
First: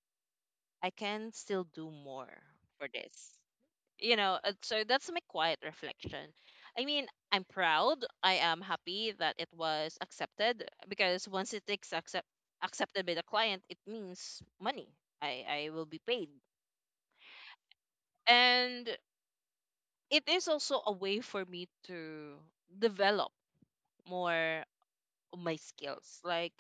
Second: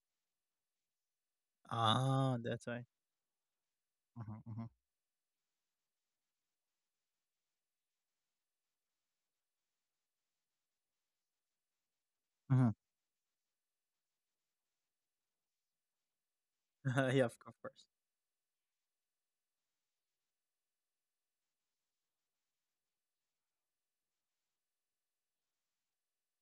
I can still do more
Ah, that's why.
for this, you know. uh,
Mm-hmm.
so that's my quiet reflection. I mean, I'm proud, I am happy that it was accepted, because once it is
Hmm.
accepted by the client it means money. I will be paid.
Hmm. Yeah, of course, of course.
And it is also a way for me to develop more of my skills, like,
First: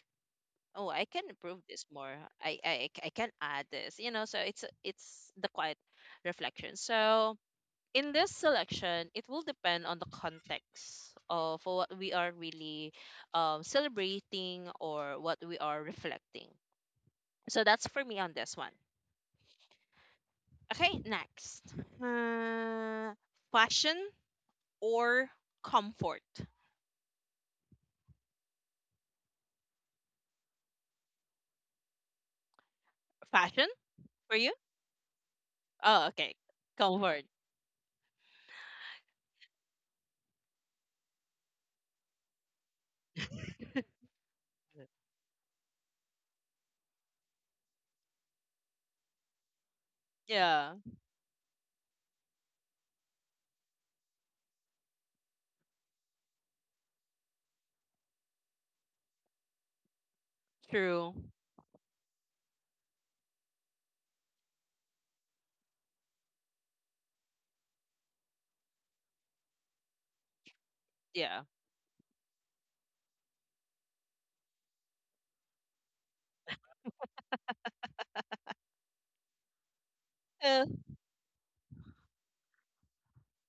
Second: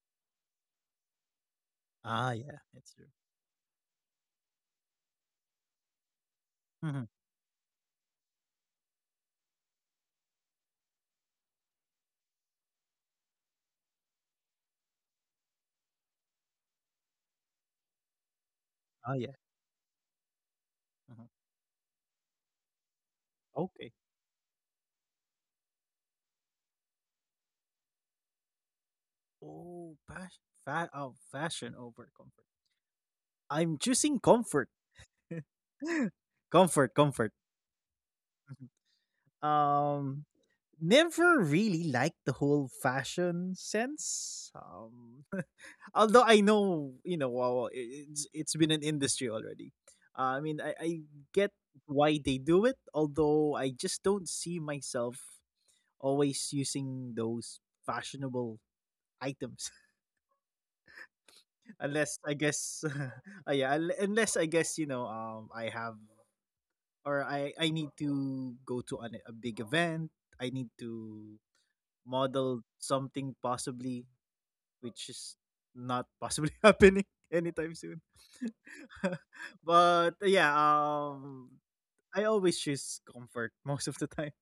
oh, I can improve this more,
Ah yeah, it's
I
true.
can add this, you know. So it's the quiet reflection.
Hmm.
So in this selection, it will depend on the context of what we are really, celebrating, or what we are reflecting. So that's for me on this one.
Ah yeah.
Okay,
Hmm.
next. uh, Fashion
Okay.
or comfort.
Fashion over comfort.
Fashion
I'm
for
choosing
you?
comfort.
Oh, okay.
Comfort,
Comfort.
comfort. Um, Never really liked the whole fashion sense. Although I know, wow, it's been an industry already. I get
Yeah,
why they do it, although I just don't see myself always using those fashionable items.
true.
Unless, yeah, unle- unless I guess you know I have, or I need to go to a big event. I need to
Yeah.
model something, possibly. Which is not possibly happening anytime soon. But
Uh,
I always choose comfort most of the time.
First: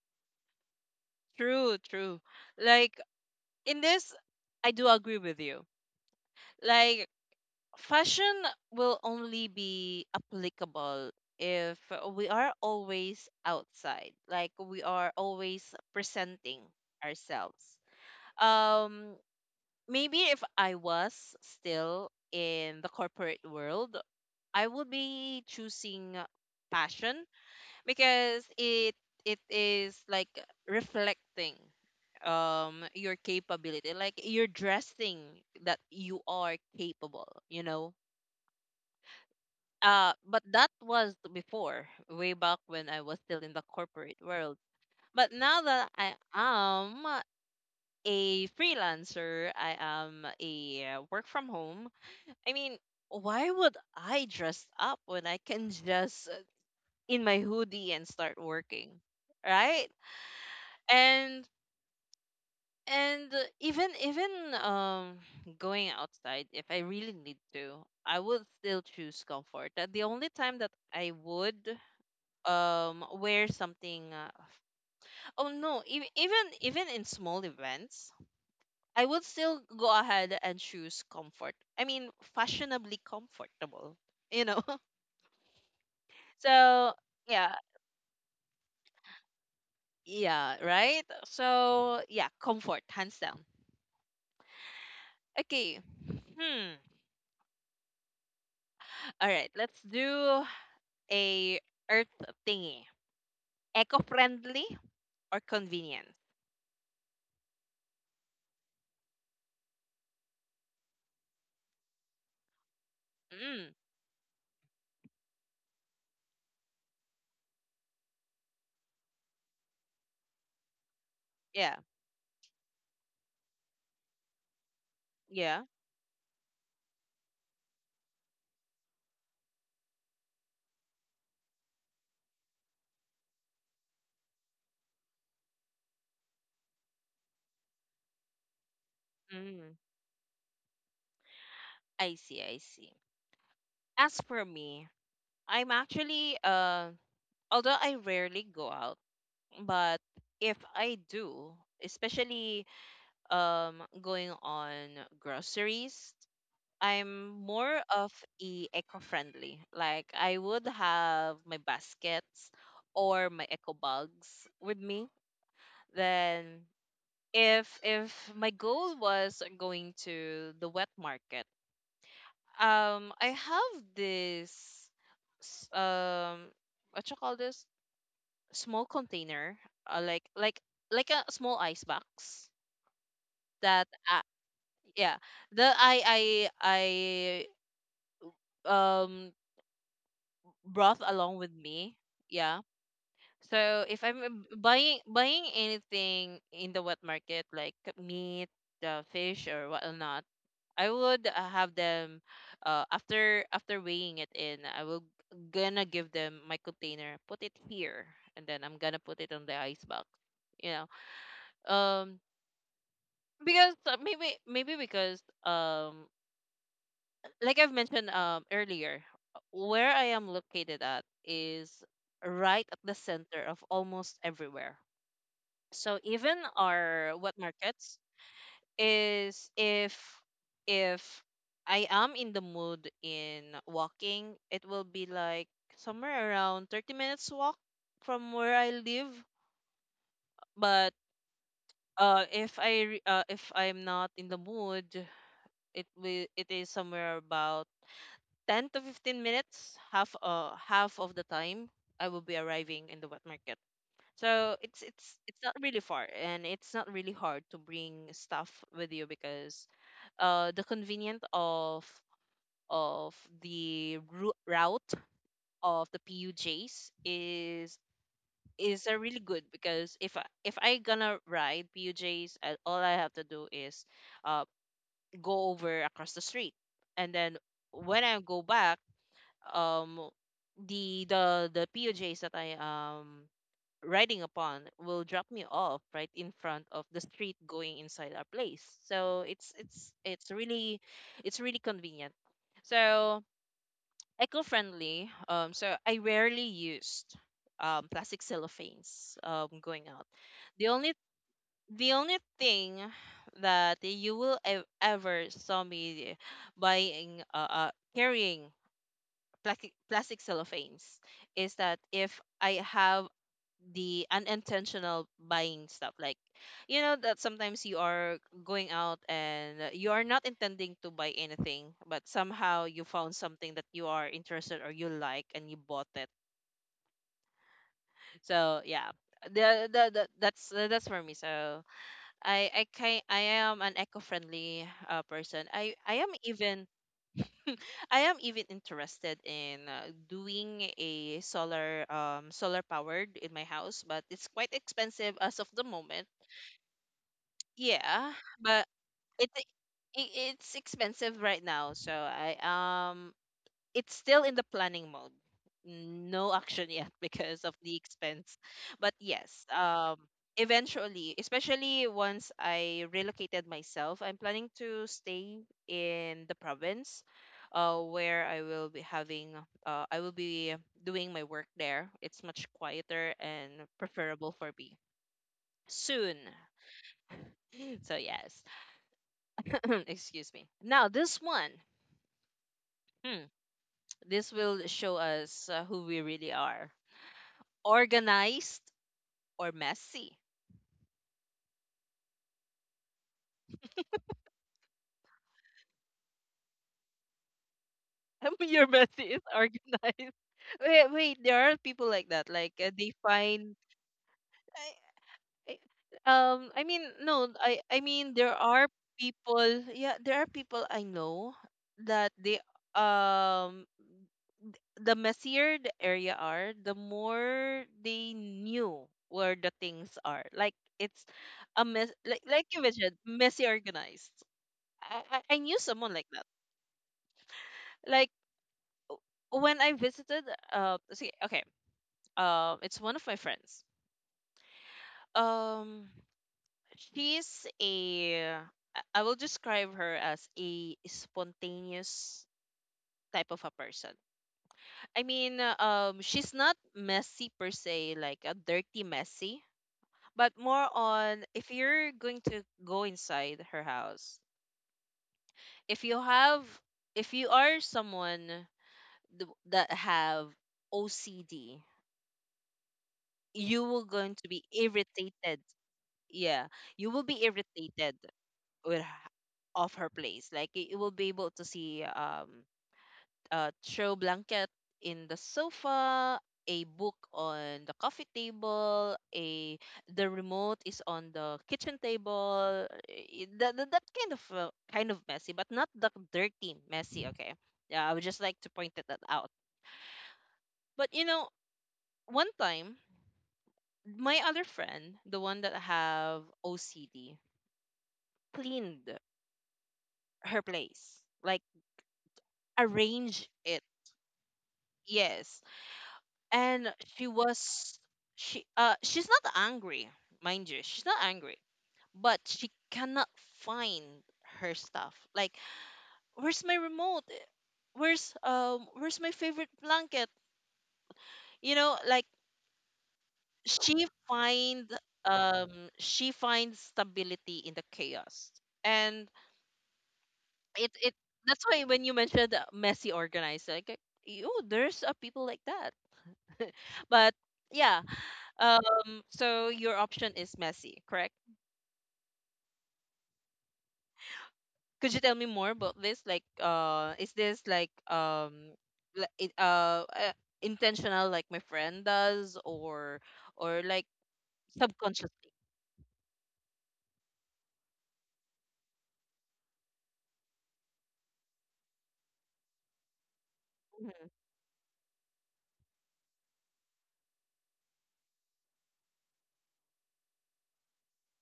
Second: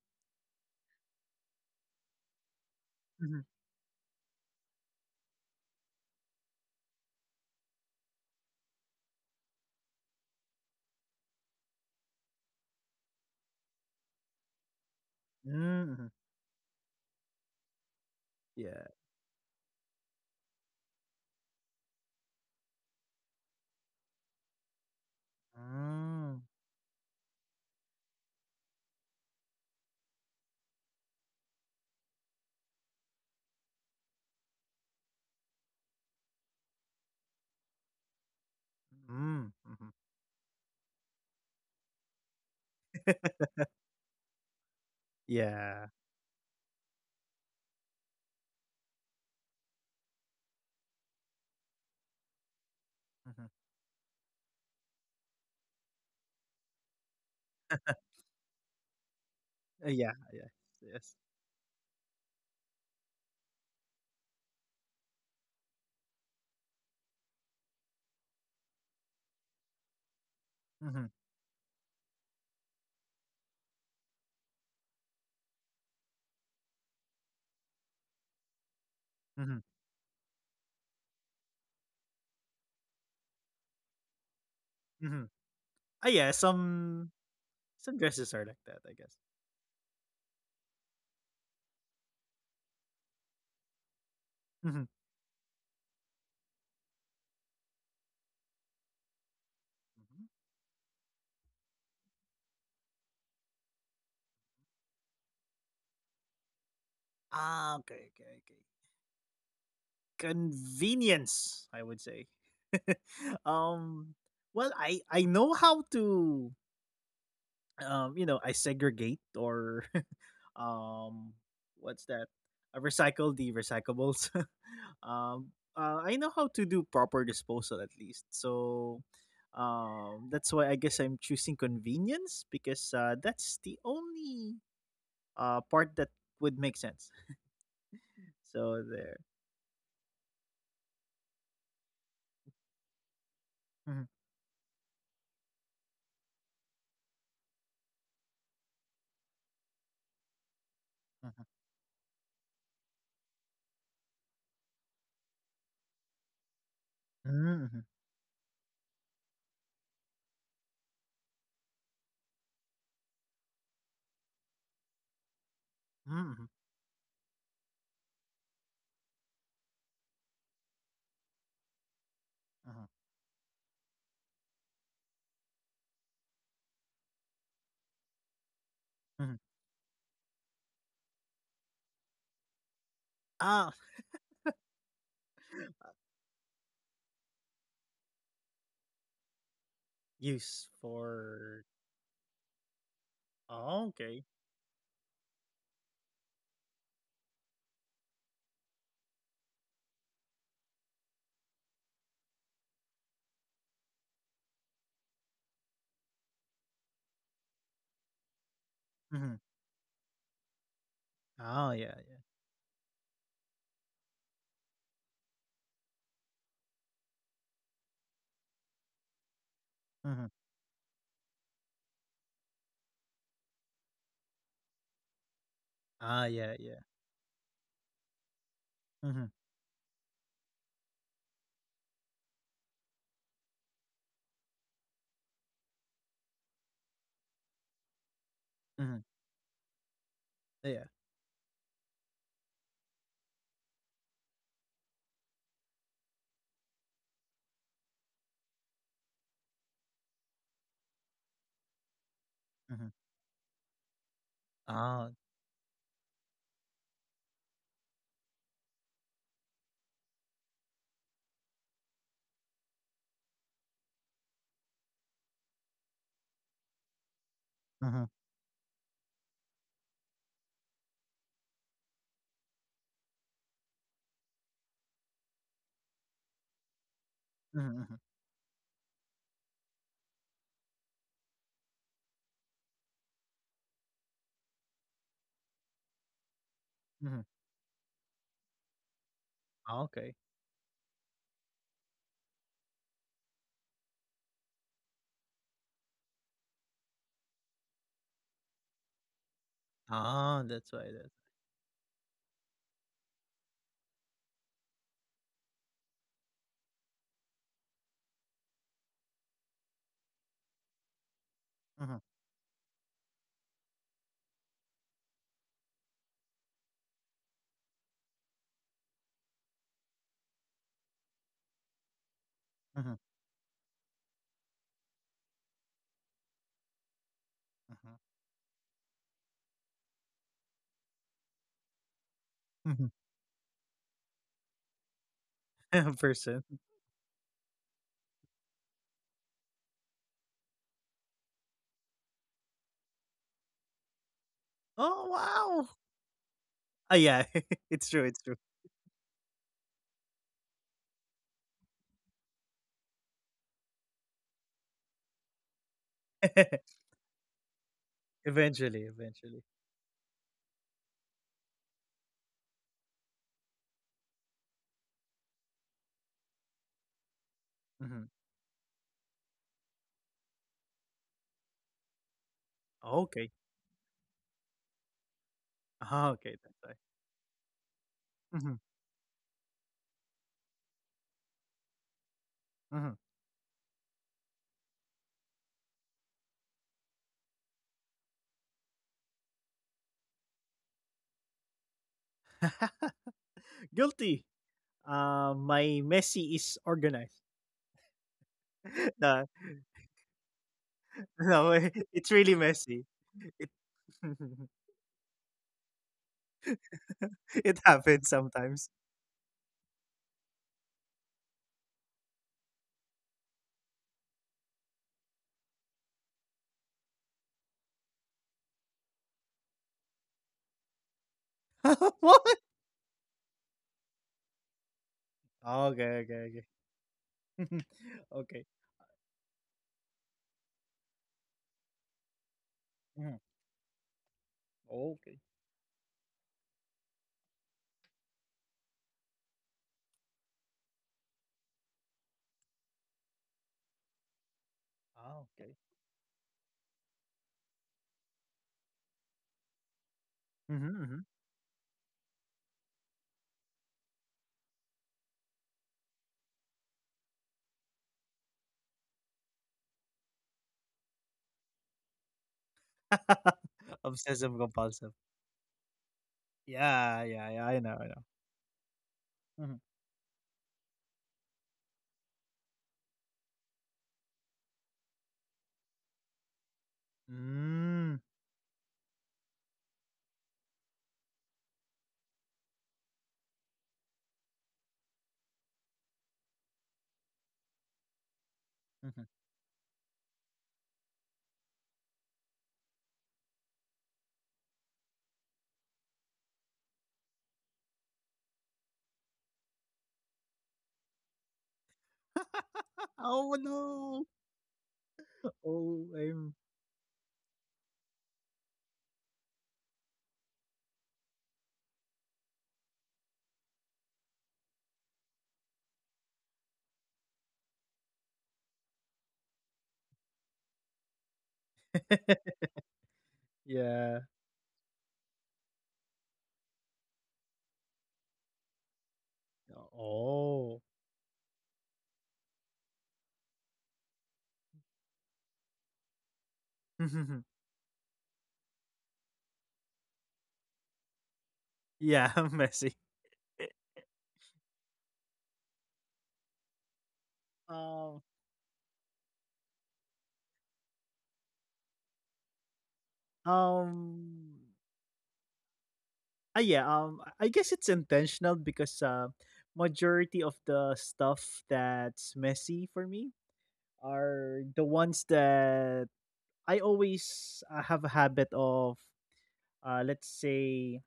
true. Like
Mhm.
in this, I do agree with you. Like fashion will only be applicable if we are always outside, like we are always
Mm.
presenting ourselves.
Yeah.
Um, maybe if I was still in the corporate world, I would be choosing
Mm.
fashion because it is like reflecting, your capability, like you're dressing that you are capable, you know.
Mm.
Uh,
hmm
but that was before, way back, when I was still in the corporate world. But now that I
Yeah.
am a freelancer, I am a work from home, I mean, why would
hmm
I dress up when I can just, in my hoodie and start working, right?
yeah. Yeah.
and
Yes.
And even even um going outside, if I really need to, I would still choose comfort. The only time that I
hmm
would wear something oh no, even even in small events, I would still go
hmm
ahead and choose comfort. I mean, fashionably comfortable, you know.
hmm Ah,
So,
yeah.
yeah,
Some dresses are like that, I guess.
yeah, right? So, yeah, comfort hands down.
Hmm
Okay. Hmm. All right, let's do a earth thingy. Eco-friendly or convenient?
Ah, okay, okay, okay. Convenience, I would say.
Mm,
um, well, I know how to, you know, I segregate, or um,
yeah,
what's that? I recycle the recyclables. um,
yeah.
I know how to do proper disposal at least. So, that's why I guess I'm choosing convenience, because that's the only part that would make sense. So there.
Mm, I see, I see.
Mhm,
As for me, I'm actually, although I rarely go out, but if I
mhm.
do, especially going on groceries, I'm
Mhm,
more
mhm.
of a eco-friendly. Like I would have my baskets or my eco bags with me.
Mhm,
Then if my goal was going to the wet market,
mhm,
I have this s- um what you call this, small
mhm.
container, uh, like like like a small ice box that
Ah,
yeah that I
use
brought along with
for.
me. Yeah. So if
Oh,
I'm
okay.
buying anything in the wet market, like meat, the fish or whatnot, I would have them, after weighing it in, I will gonna give them my container, put it here, and then I'm gonna put it on the
Mhm.
ice box. You know,
Oh,
um,
yeah, yeah.
because maybe because, like I've mentioned earlier, where I am
Mhm.
located at is right at the center of almost everywhere. So even
Ah, yeah,
our
yeah.
wet markets is,
Mhm,
if I am in the mood in walking, it will be like somewhere around 30 minutes walk from where I live.
mhm.
But
Yeah.
if I re- if I'm not in the mood, it is somewhere about 10 to 15 minutes, half of the time I will be arriving in the wet
Mhm.
market. So it's not
Oh.
really far and it's not really hard to bring stuff with you, because the convenient of of the route of the PUJs is
Mhm,
a really good, because if I gonna ride PUJs, all I have to do is uh, go over across the street, and then when I
mhm,
go
mhm,
back, um, the PUJs that I riding upon will drop me off right in front of the street going
mhm.
inside our place. So it's
Ah,
really,
okay.
it's really convenient. So eco-friendly, so I rarely used plastic cellophanes going out. the only
Ah, that's why that.
the only thing that you will ever saw me buying, carrying plastic cellophanes, is that if I
Mhm,
have the unintentional buying stuff, like, you know, that sometimes you are going out and you are not intending to buy anything but somehow you found something that
mhm,
you are interested or you like and you bought it. So
mhm,
yeah. The that's for me. So I can I am
mhm.
an eco-friendly person. I am even
Person.
I am even interested in doing a solar, solar powered in my house, but it's quite expensive as of the
Oh,
moment.
wow! Ah,
Yeah,
yeah.
but
It's true, it's true.
it it's expensive right now, so I it's still in the planning mode. No action yet because of the expense. But yes,
Eventually, eventually.
eventually, especially once I relocated myself, I'm planning to stay in the province, where I will
Mhm.
be having, I will be doing my work there. It's much quieter and
Okay.
preferable for me soon.
Ah, okay, that's why.
So yes,
Mhm,
excuse me. Now this one, hmm,
mhm.
this will show us who we really are. Organized or messy.
Guilty. My Messi is organized.
Your messy is
No,
organized. Wait, wait, there are
no,
people like
it's
that.
really
Like they
messy.
find,
It
I, I, I mean, no,
it
I mean,
happens
there are
sometimes.
people. Yeah, there are people I know that um, the messier the area are, the more they knew where the things are. Like it's a mess. Like
What?
you mentioned, messy organized. I knew
Oh,
someone like
okay,
that.
okay, okay.
Like,
okay.
when I visited, see, okay, it's one of my
Mhm.
friends.
Okay.
Um, she's a, I I will describe her as a spontaneous type of a person. I
Ah,
mean,
okay.
she's not messy per se, like a dirty messy, but more
Mm-hmm.
on, if you're going to go inside her house, if you have, if you are someone that have OCD, you will going to be
Obsessive compulsive.
irritated, yeah, you will
Yeah,
be
yeah, yeah. I know, I
irritated
know.
with
Mhm.
of her place, like you will be able to see a throw blanket in the sofa, a book on the
Mm.
coffee table, a the remote is on the kitchen table, eh, that kind of kind of messy, but not the dirty messy, okay. Yeah, I would just like to point that
Mhm.
out. But you know, one time my other friend, the one that have OCD, cleaned her place, like, arrange
Oh
it.
no.
Yes,
Oh, I'm.
and she she's not angry, mind you, she's not angry, but she cannot find her stuff. Like, where's my remote? Where's where's my favorite blanket? You know, like she
yeah.
find um she finds stability in the chaos, and
Oh.
it that's why when you mentioned messy organizer, like, you there's people like that. But yeah, so your option is messy, correct?
Yeah, messy.
Could you tell me more about this? Like, is this like
Um.
li- it, uh, uh, intentional, like my friend does, or like
Um.
subconsciously?
Ah, yeah. I guess it's intentional, because majority of the stuff that's messy for me are the ones that I always have a habit of. Let's say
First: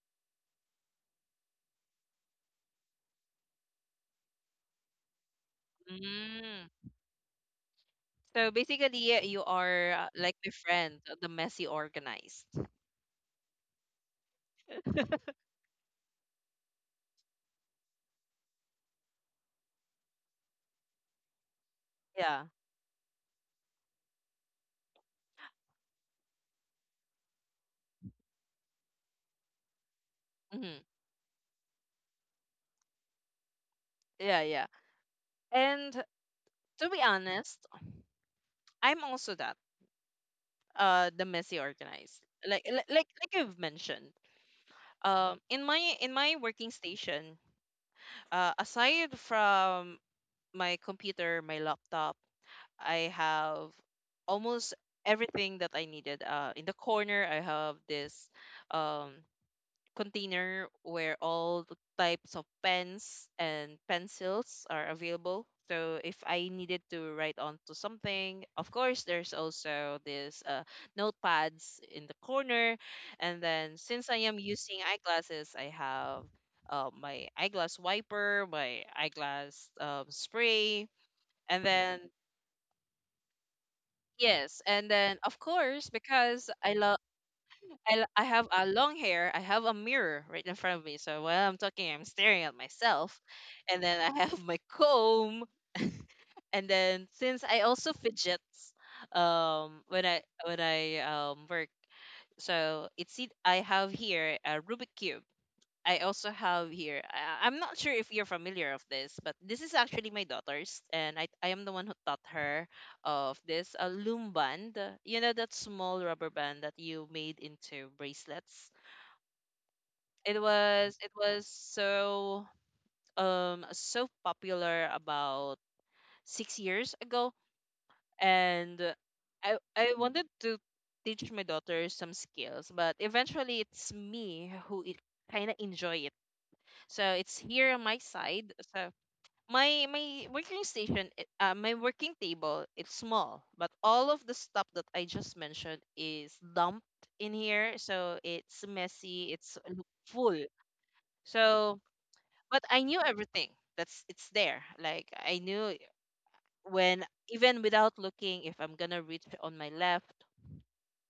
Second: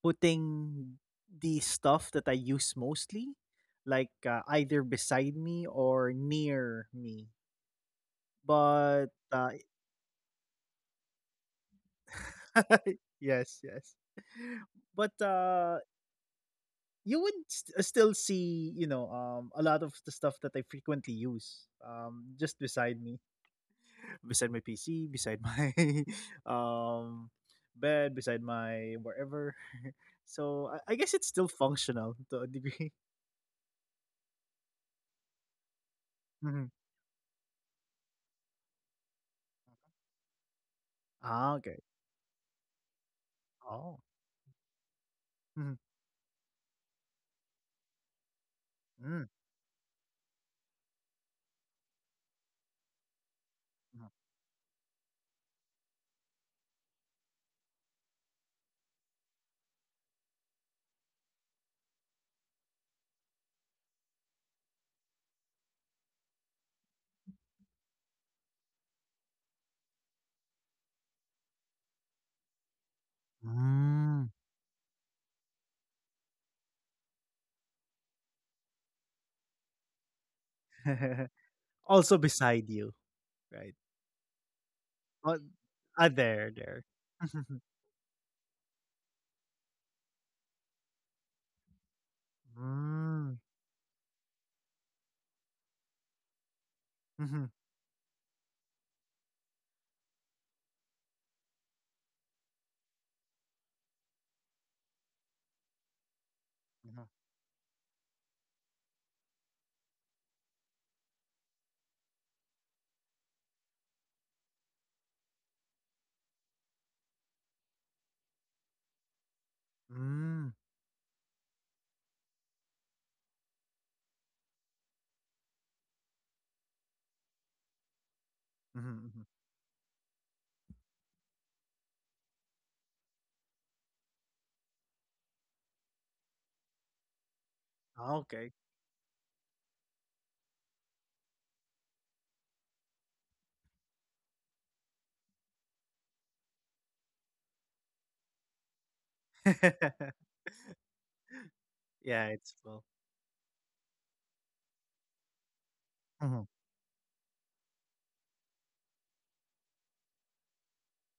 putting the stuff that I use mostly, like either beside me or near
Mm.
me.
So
But
basically, yeah, you are like my friend, the messy organized.
yes, yes. But you would still see, you know, a lot of the stuff that I frequently use, just
Yeah.
beside me, beside my PC, beside my, um, bed, beside my wherever. so I
hmm
guess it's still functional to a degree.
Yeah, yeah. And
Mhm.
to be honest, I'm also that, the
Ah, okay.
messy organized. Like, like you've
Oh.
mentioned,
Mhm.
in my working station
Mm.
aside from my computer my laptop I have almost everything that I needed in the corner I have this um container where all the types of pens and pencils are available. So if I needed to write onto something, of course there's also this notepads in the corner. And then
Mm.
since I am using eyeglasses, I have my eyeglass wiper, my eyeglass spray, and
also
then
beside you, right?
yes, and
Oh,
then of
ah,
course
there,
because
there. mm.
I have a long hair. I have a mirror right in front of me. So while I'm talking, I'm staring at myself. And then I have my comb. And then
Mm-hmm.
since I also fidget when I work, so it's it I have here a Rubik cube. I also have
Mm-hmm.
here. I'm not sure if you're familiar of this, but this is actually my daughter's, and I am the one who taught her of this a loom band. You know that small rubber band that you made into bracelets
Mm-hmm. mm Mhm.
it was so so popular about 6 years ago
Mhm.
and
Mhm.
I wanted to teach my daughter some skills, but eventually it's me who it kind of enjoy it. So it's here on my
Ah, okay.
side. So my my working table, it's small, but all of the stuff that I just mentioned is dumped in here, so it's messy, it's full. So
Yeah, it's
but
full.
I knew everything. That's It's there. Like I knew
Mhm,
when, even without looking, if I'm gonna reach on my left,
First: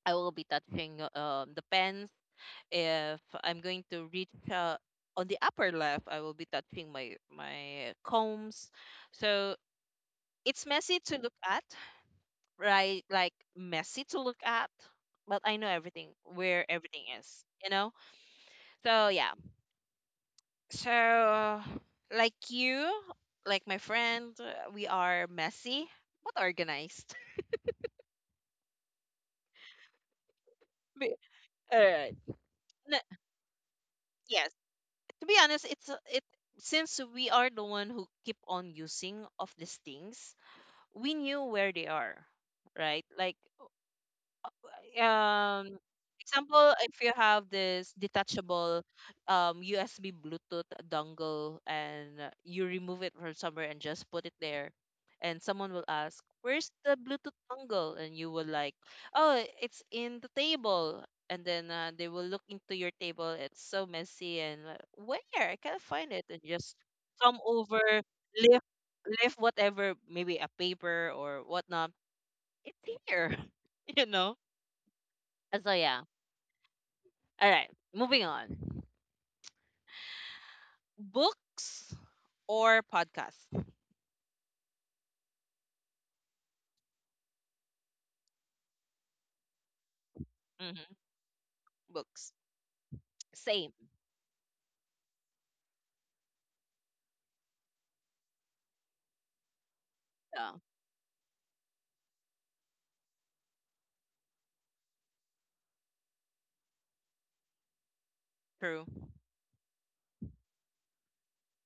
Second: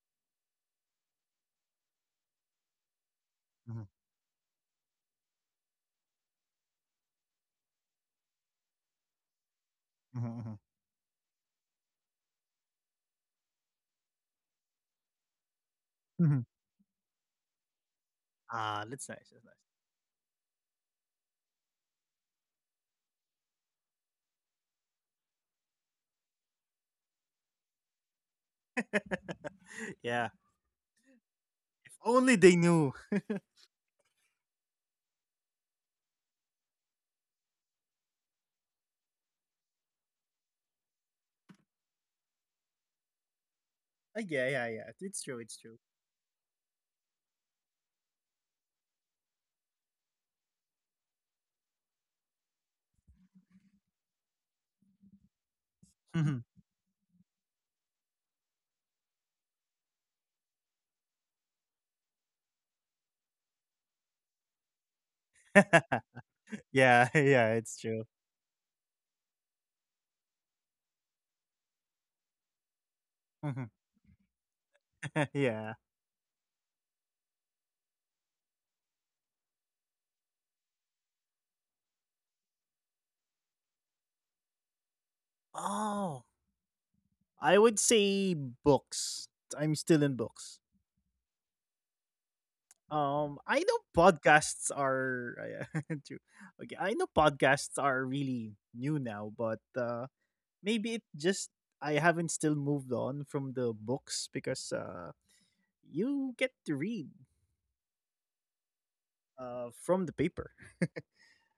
I will be touching the pens. If I'm going
mhm,
to reach on the upper left, I will be touching my combs. So
mhm, mhm,
it's messy to look at, right? Like messy to look at, but I know everything
mhm.
where everything is. You know.
Ah,
So
that's nice,
yeah,
that's
so, like you, like my friend, we are messy but organized.
nice. Yeah,
Be-
if
Alright.
only they
N-
knew.
Yes. To be honest, it since we are the one who keep on using of these things, we knew where they are, right? Like
Yeah, yeah, yeah. It's true, it's
um
true.
example if you have this detachable USB Bluetooth dongle and you remove it from somewhere and just put it there, and someone will ask
Mhm.
where's the Bluetooth dongle and you will like, oh, it's in the table. And then they will look into your table, it's so messy, and like, where I can't find it. And just
Yeah,
come
yeah,
over,
it's true.
lift, lift whatever, maybe a paper or whatnot, it's here.
Mhm.
You know. So yeah,
Yeah.
all right, moving on. Books or podcasts?
Oh, I would say books. I'm still in
Hmm
books.
Books. Same.
I know podcasts are, yeah, true. Okay, I know podcasts are really new now, but
Yeah,
maybe it just, I haven't still moved on from the books, because you get to read
true.
from the paper.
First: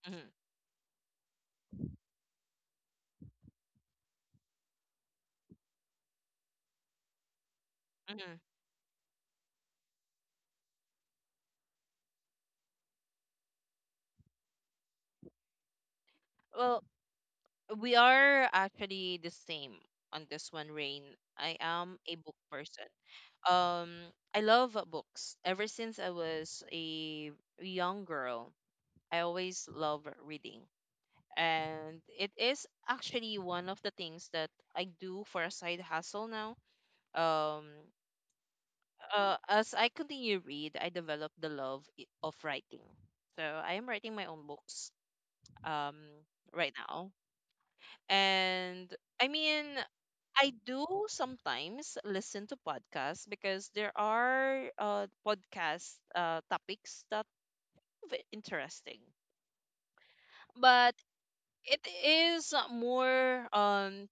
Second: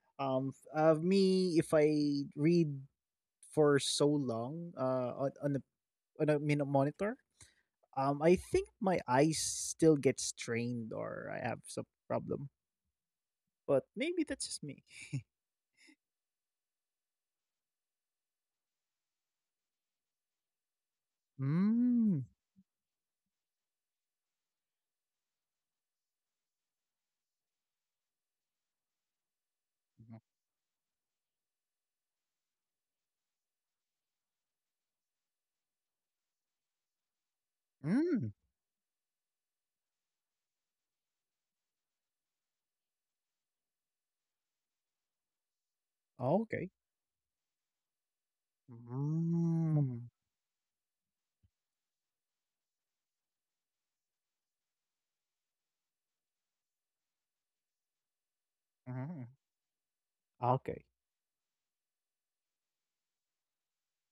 Hmm
Me, if I read for so long on on a monitor,
hmm
I think my eyes still get strained, or I have some problem. But maybe that's just me.
Well, we are actually the same on this one, Rain. I am a
Mm.
book person. Um, I love books. Ever since I was a young girl, I always love reading. And it is actually one of the things that I do for a side hustle now. Um,
Mm.
as I continue read, I develop the love of writing. So I am writing my own books um
Okay.
right now. And I mean,
Mm.
I do sometimes listen to podcasts because there are podcast topics that are interesting.
Mm. Okay.
But it is more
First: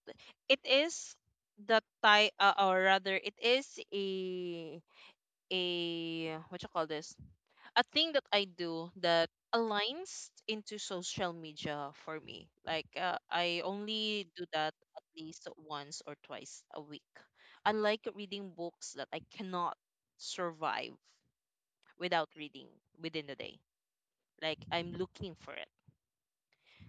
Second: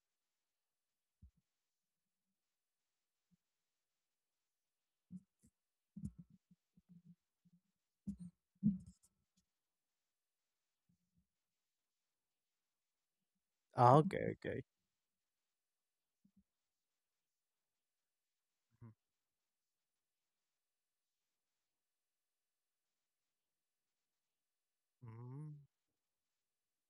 it is the type or rather it is a a what you call this, a thing that I do that aligns into social media for me. Like I only
Okay.
do
Okay.
that at least once or twice a week. Unlike reading books that I cannot survive without reading within the day. Like I'm looking
Mm.
for it.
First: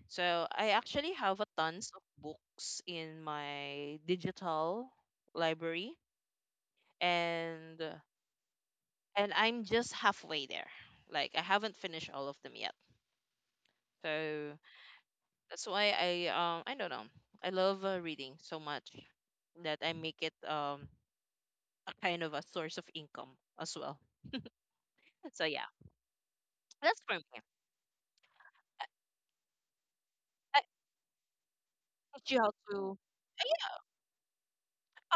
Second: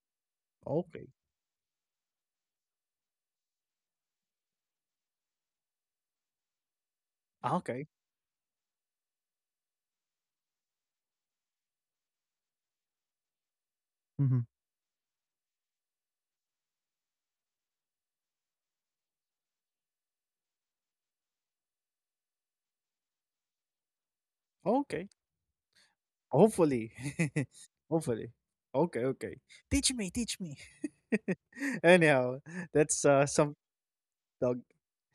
So I
Okay.
actually have a tons of books in my digital library,
Ah, okay.
and I'm just halfway there. Like I haven't finished all of them yet.
Mhm.
So that's why I don't know. I love reading so much that I make it a kind of a source of income as well.
Okay.
So yeah,
Hopefully.
that's for me.
Hopefully.
I,
Okay, okay. Teach me, teach me.
I teach you
Anyhow,
how to.
that's some
Yeah,
dog.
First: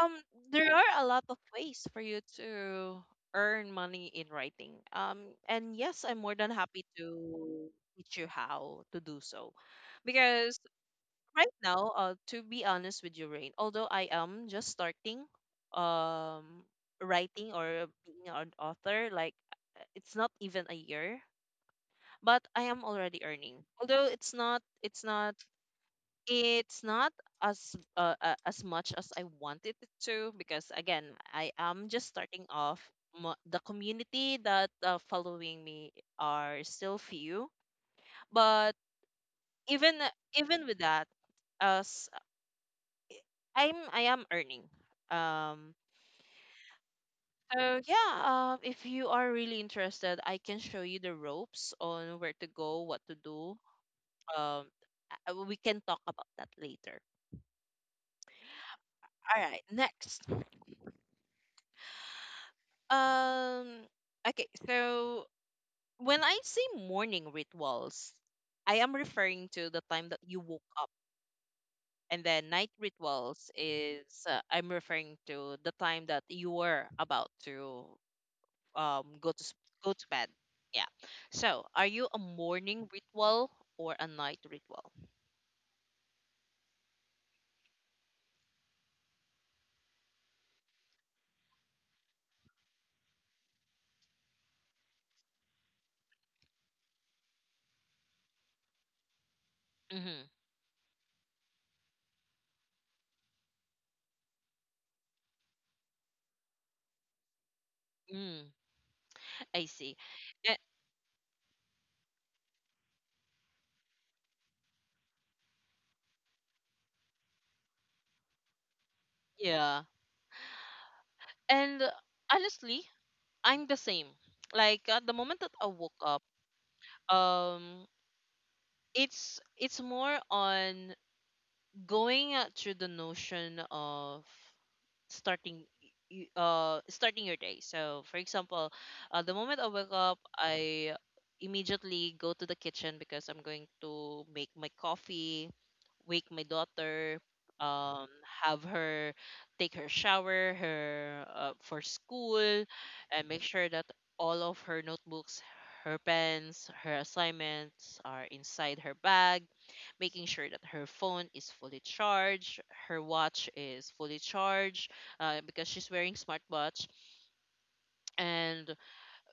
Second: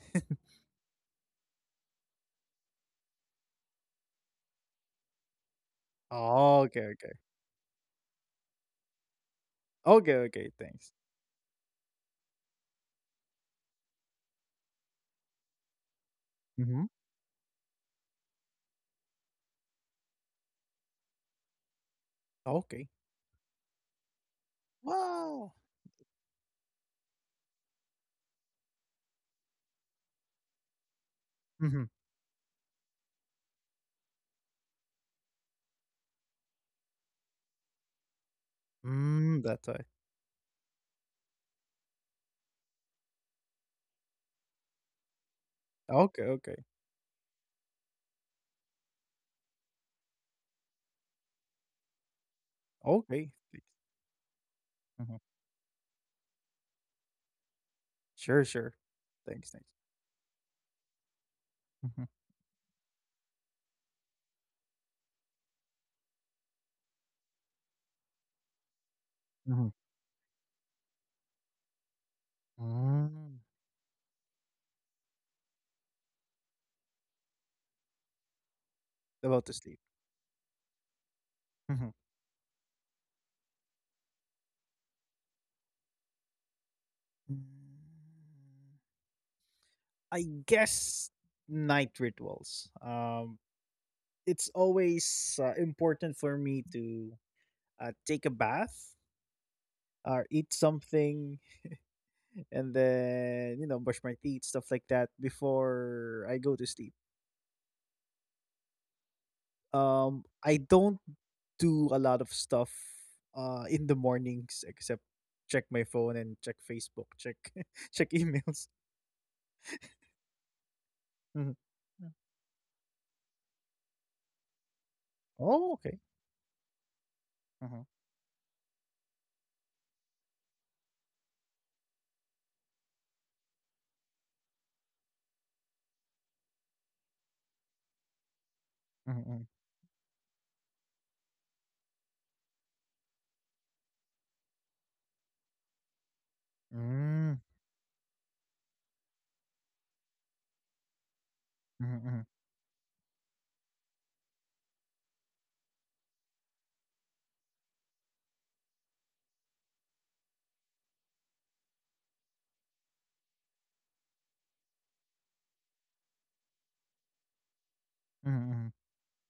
um, there are a lot of ways for you to earn money in writing. And yes, I'm more than
Oh, okay,
happy
okay.
to teach you how to do so,
Okay, okay,
because
thanks.
right now, to be honest with you, Rain, although I am just starting um
Mhm.
writing or being an author, like it's not even a year, but I am
Okay.
already earning. Although
Wow.
it's not as as much as I wanted it to because again, I
Mhm.
am just starting off. The community that following me are still few, but
Mm, that's why.
even even with that, as I am earning. Um
Okay, okay.
So yeah, if you are really interested, I can show you the ropes on where to go, what to
Okay.
do.
Thanks.
Um
Mhm.
we can talk about that later.
Sure, sure.
All
Thanks,
right,
thanks.
next.
Mhm.
Um okay, so when I say morning rituals, I am referring
Mhm.
to the time that you woke up, and then night
Mm.
rituals is I'm referring to the time that you were about to um go to
About to
s-
sleep.
go to bed. Yeah. So, are
Mhm.
you a morning ritual or a night ritual?
Mm, I guess night rituals. It's always important for me to take a bath or
Mm-hmm.
eat something, and then, you know, brush my teeth, stuff like that, before I go to sleep.
Mm, I see.
I
A-
don't do a lot of stuff in the mornings, except check my phone and check Facebook, check, check emails.
yeah.
Mhm.
And
Mm.
honestly, I'm the same. Like the moment that I
Oh, okay.
woke up,
Mhm,
um, it's more on going through the notion of starting starting your day. So for example
mhm,
the
mhm.
moment I wake up, I immediately go to the kitchen because I'm going to make my coffee, wake my daughter,
Mm,
um, have her take her shower, her for
mhm, mhm,
school, and make sure that all of her notebooks, her pens, her assignments are inside her bag, making sure that her phone is fully charged, her watch is fully charged, because she's wearing smartwatch,
mhm,
and
mhm,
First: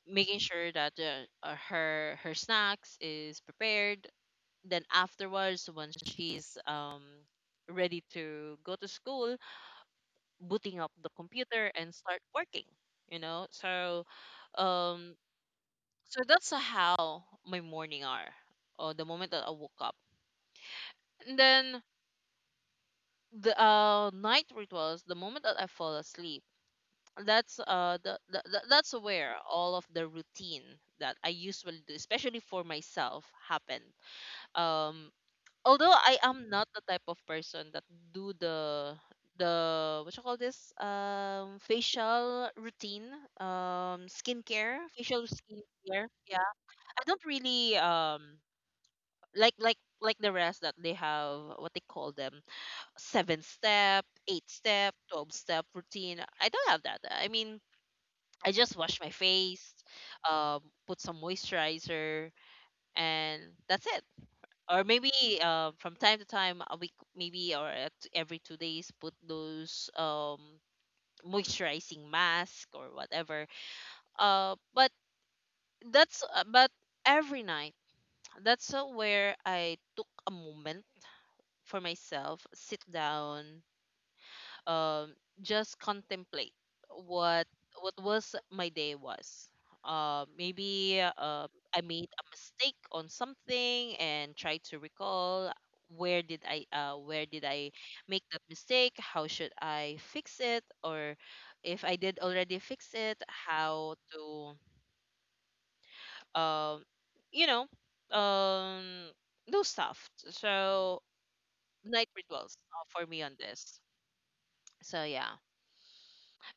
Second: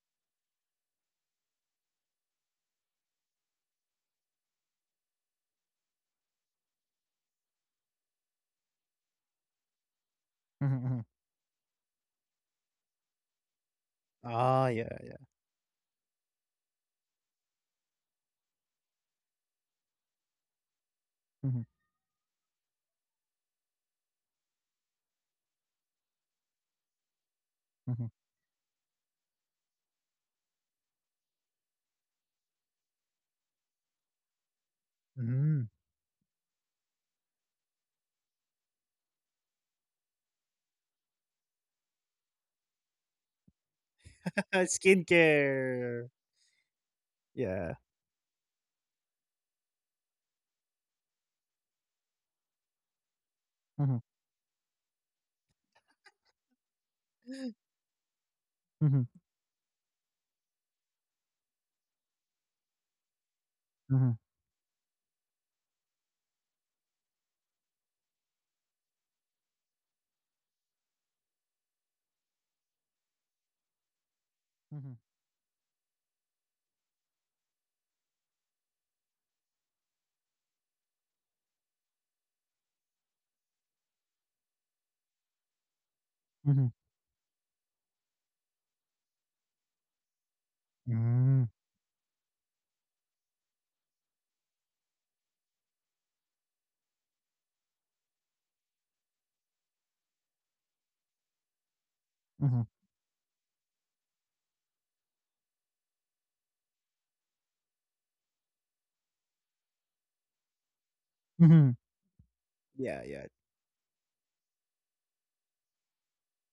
making sure that her snacks is prepared. Then afterwards, once she's ready to go to school,
mhm,
booting up
mhm.
the computer and start working. You know, so
Ah, yeah,
um,
yeah.
so that's how my morning are, or the moment that I woke up. And
Mhm,
then the night rituals, the moment that I fall asleep, that's that's where all of the routine that I usually do, especially for myself, happened. Um,
mhm.
although I am not the type of person that do the what you call this facial skincare,
Skincare.
yeah, I don't really
Yeah.
like the rest that they have what they call them seven step
Mhm,
eight step 12 step routine. I don't have that. I mean, I just wash my
mhm,
face, put some moisturizer, and that's it.
mhm,
Or maybe from time to time a week maybe or at every 2 days, put those moisturizing mask or whatever, but
mhm,
that's but every night, that's where I took a moment for myself, sit down, um, just contemplate
mhm,
what what was my day was. Maybe
mm,
I made a mistake on something and try to recall where did I make that mistake? How should I fix it? Or if I did already
mhm,
fix it, how to um, you know um, do stuff. So
mhm.
night rituals for
Yeah,
me on
yeah.
this. So yeah.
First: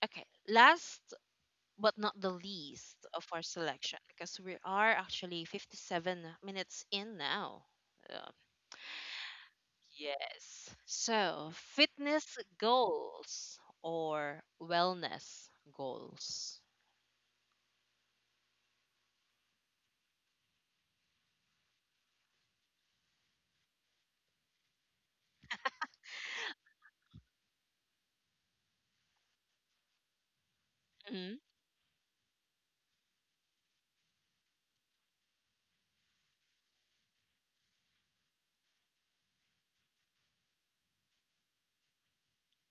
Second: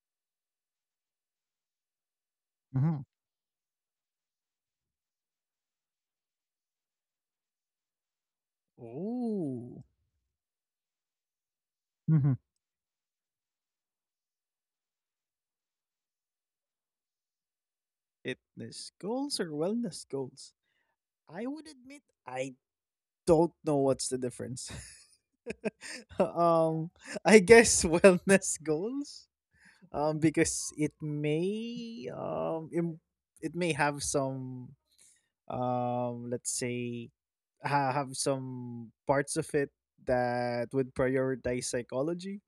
Okay. Last but not the
Mhm.
least of our selection because we are actually 57 minutes in now. Uh,
Ooh.
yes. So,
Mhm.
fitness goals or wellness goals.
Fitness goals or wellness goals? I would admit I don't know what's the difference. um, I guess wellness goals. Because it
Hmm
may it may have some, let's say, have some parts of it that would prioritize psychology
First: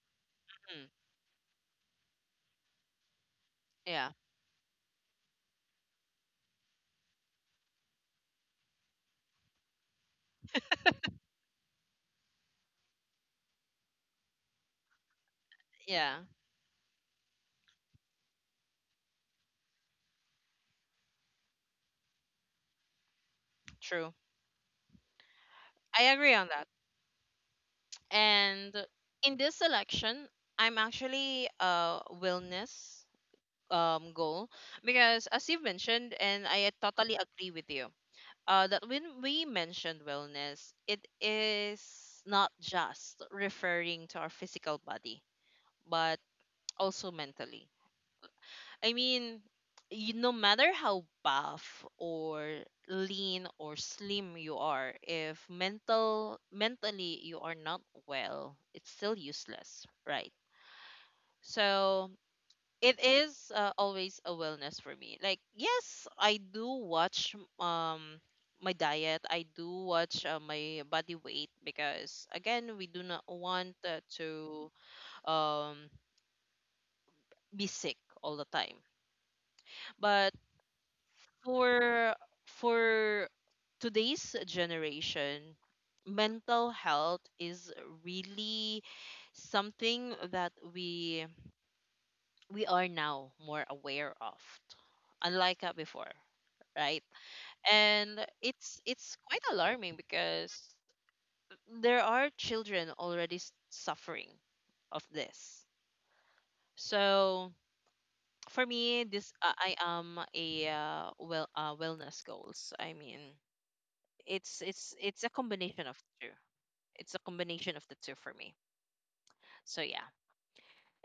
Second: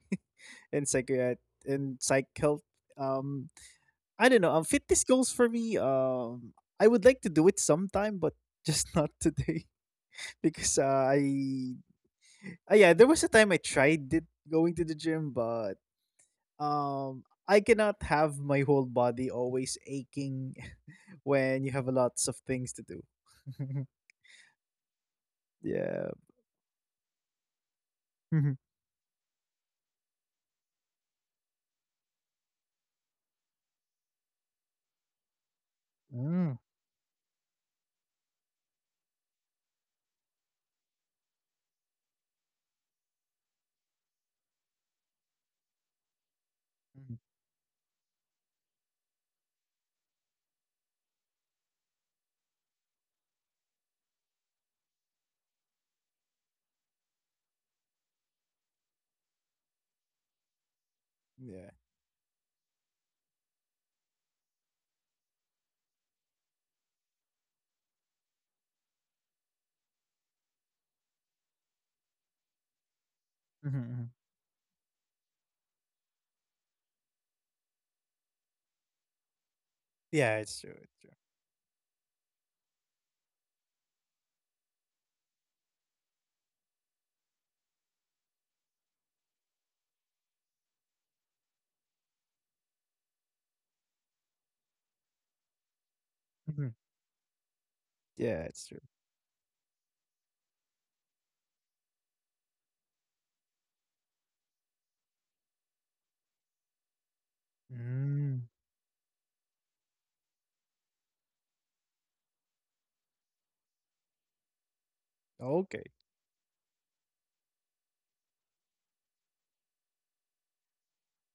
and psych health. um
Yeah,
I don't know, fitness goals for me, I would like to do it sometime, but just not today. because I yeah, there was a time I tried it, going to the gym, but
yeah,
I cannot have my whole body always aching when you have lots of things to do.
true.
yeah.
I agree on that. And in this selection, I'm actually a wellness goal because, as you mentioned,
Mm,
and I totally agree with you that when we mentioned wellness, it is not just referring to our physical body, but
mhm.
also mentally. I mean, you, no matter how buff or lean or slim you are, if mentally you are not well, it's still useless, right?
Yeah.
So it is always a wellness for me. Like yes, I do watch my diet. I do watch my body weight because again, we do not
Mhm,
want
mhm.
to um be sick all the time.
Yeah, it's
But
true, it's true.
for for today's generation, mental health is really something that we are now more aware of, unlike before,
Mhm.
right?
Yeah,
And
it's true.
it's quite alarming because there are children already suffering of this. So
Mm.
for me, this I am a wellness goals. I mean, it's a
Okay.
combination of two. It's a combination of the two for me. So yeah.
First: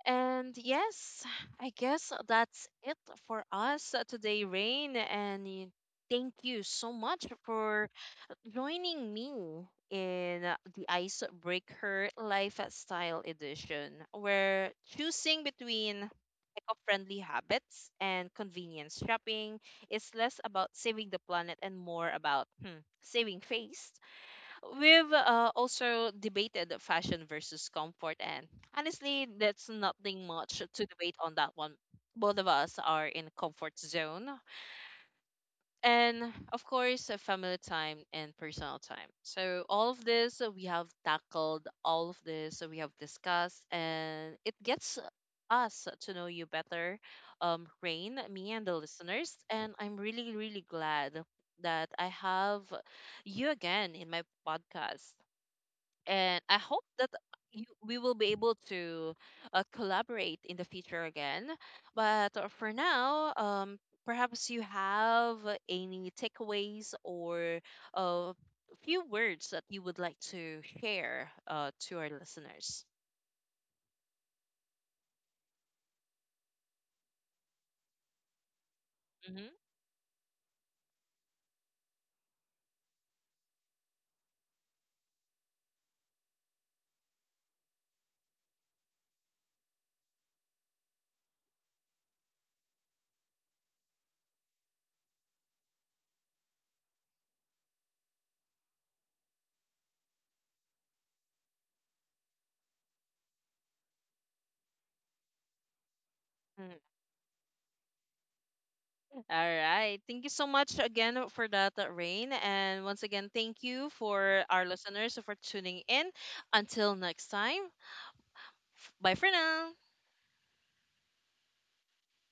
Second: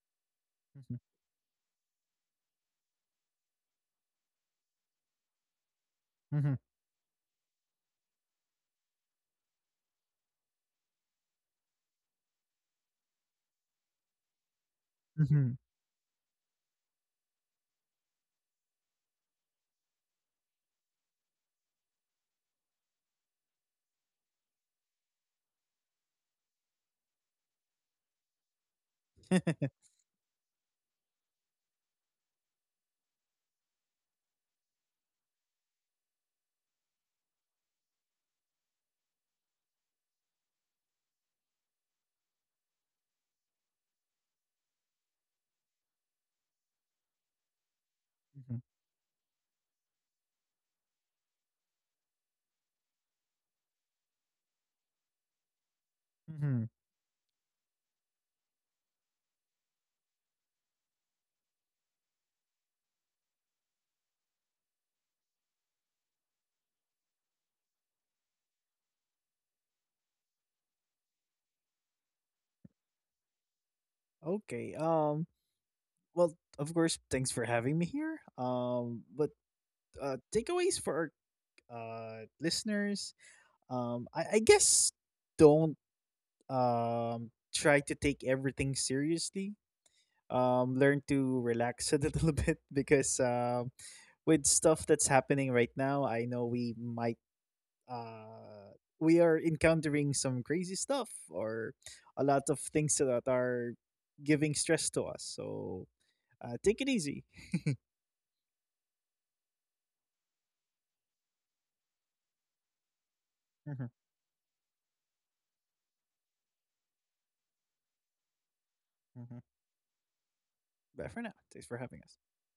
And
Mhm,
yes, I guess that's it for us today, Rain. And thank
mhm,
you so much for joining me in the Icebreaker Lifestyle Edition, where choosing
mhm.
between eco-friendly habits and convenience shopping is less about saving the planet and more about hmm, saving face. We've also debated fashion versus comfort, and honestly that's nothing much to debate on that one. Both of us are in comfort zone, and of course family time and personal time. So all of this we have tackled, all of this we have discussed, and it gets us to know you better, Rain, me
Mhm,
and the listeners, and I'm really really glad that I have you again in my podcast. And I
mhm.
hope that we will be able to collaborate in the future again. But for now, perhaps you have any takeaways or a few words that you would like to share to our listeners.
Okay, well, of course, thanks for having me here. But,
Mhm.
takeaways for our, listeners, I guess don't, try to take everything seriously. Learn to relax a little bit, because with stuff that's happening right now, I know we might we are encountering some crazy stuff, or a lot of things that are giving stress to us. So
Mm.
take it easy.
All right. Thank you so much again for that, Rain. And once again, thank
Hmm
you for our listeners for tuning in. Until next time, bye for
hmm
now.
Bye for now. Thanks for having us.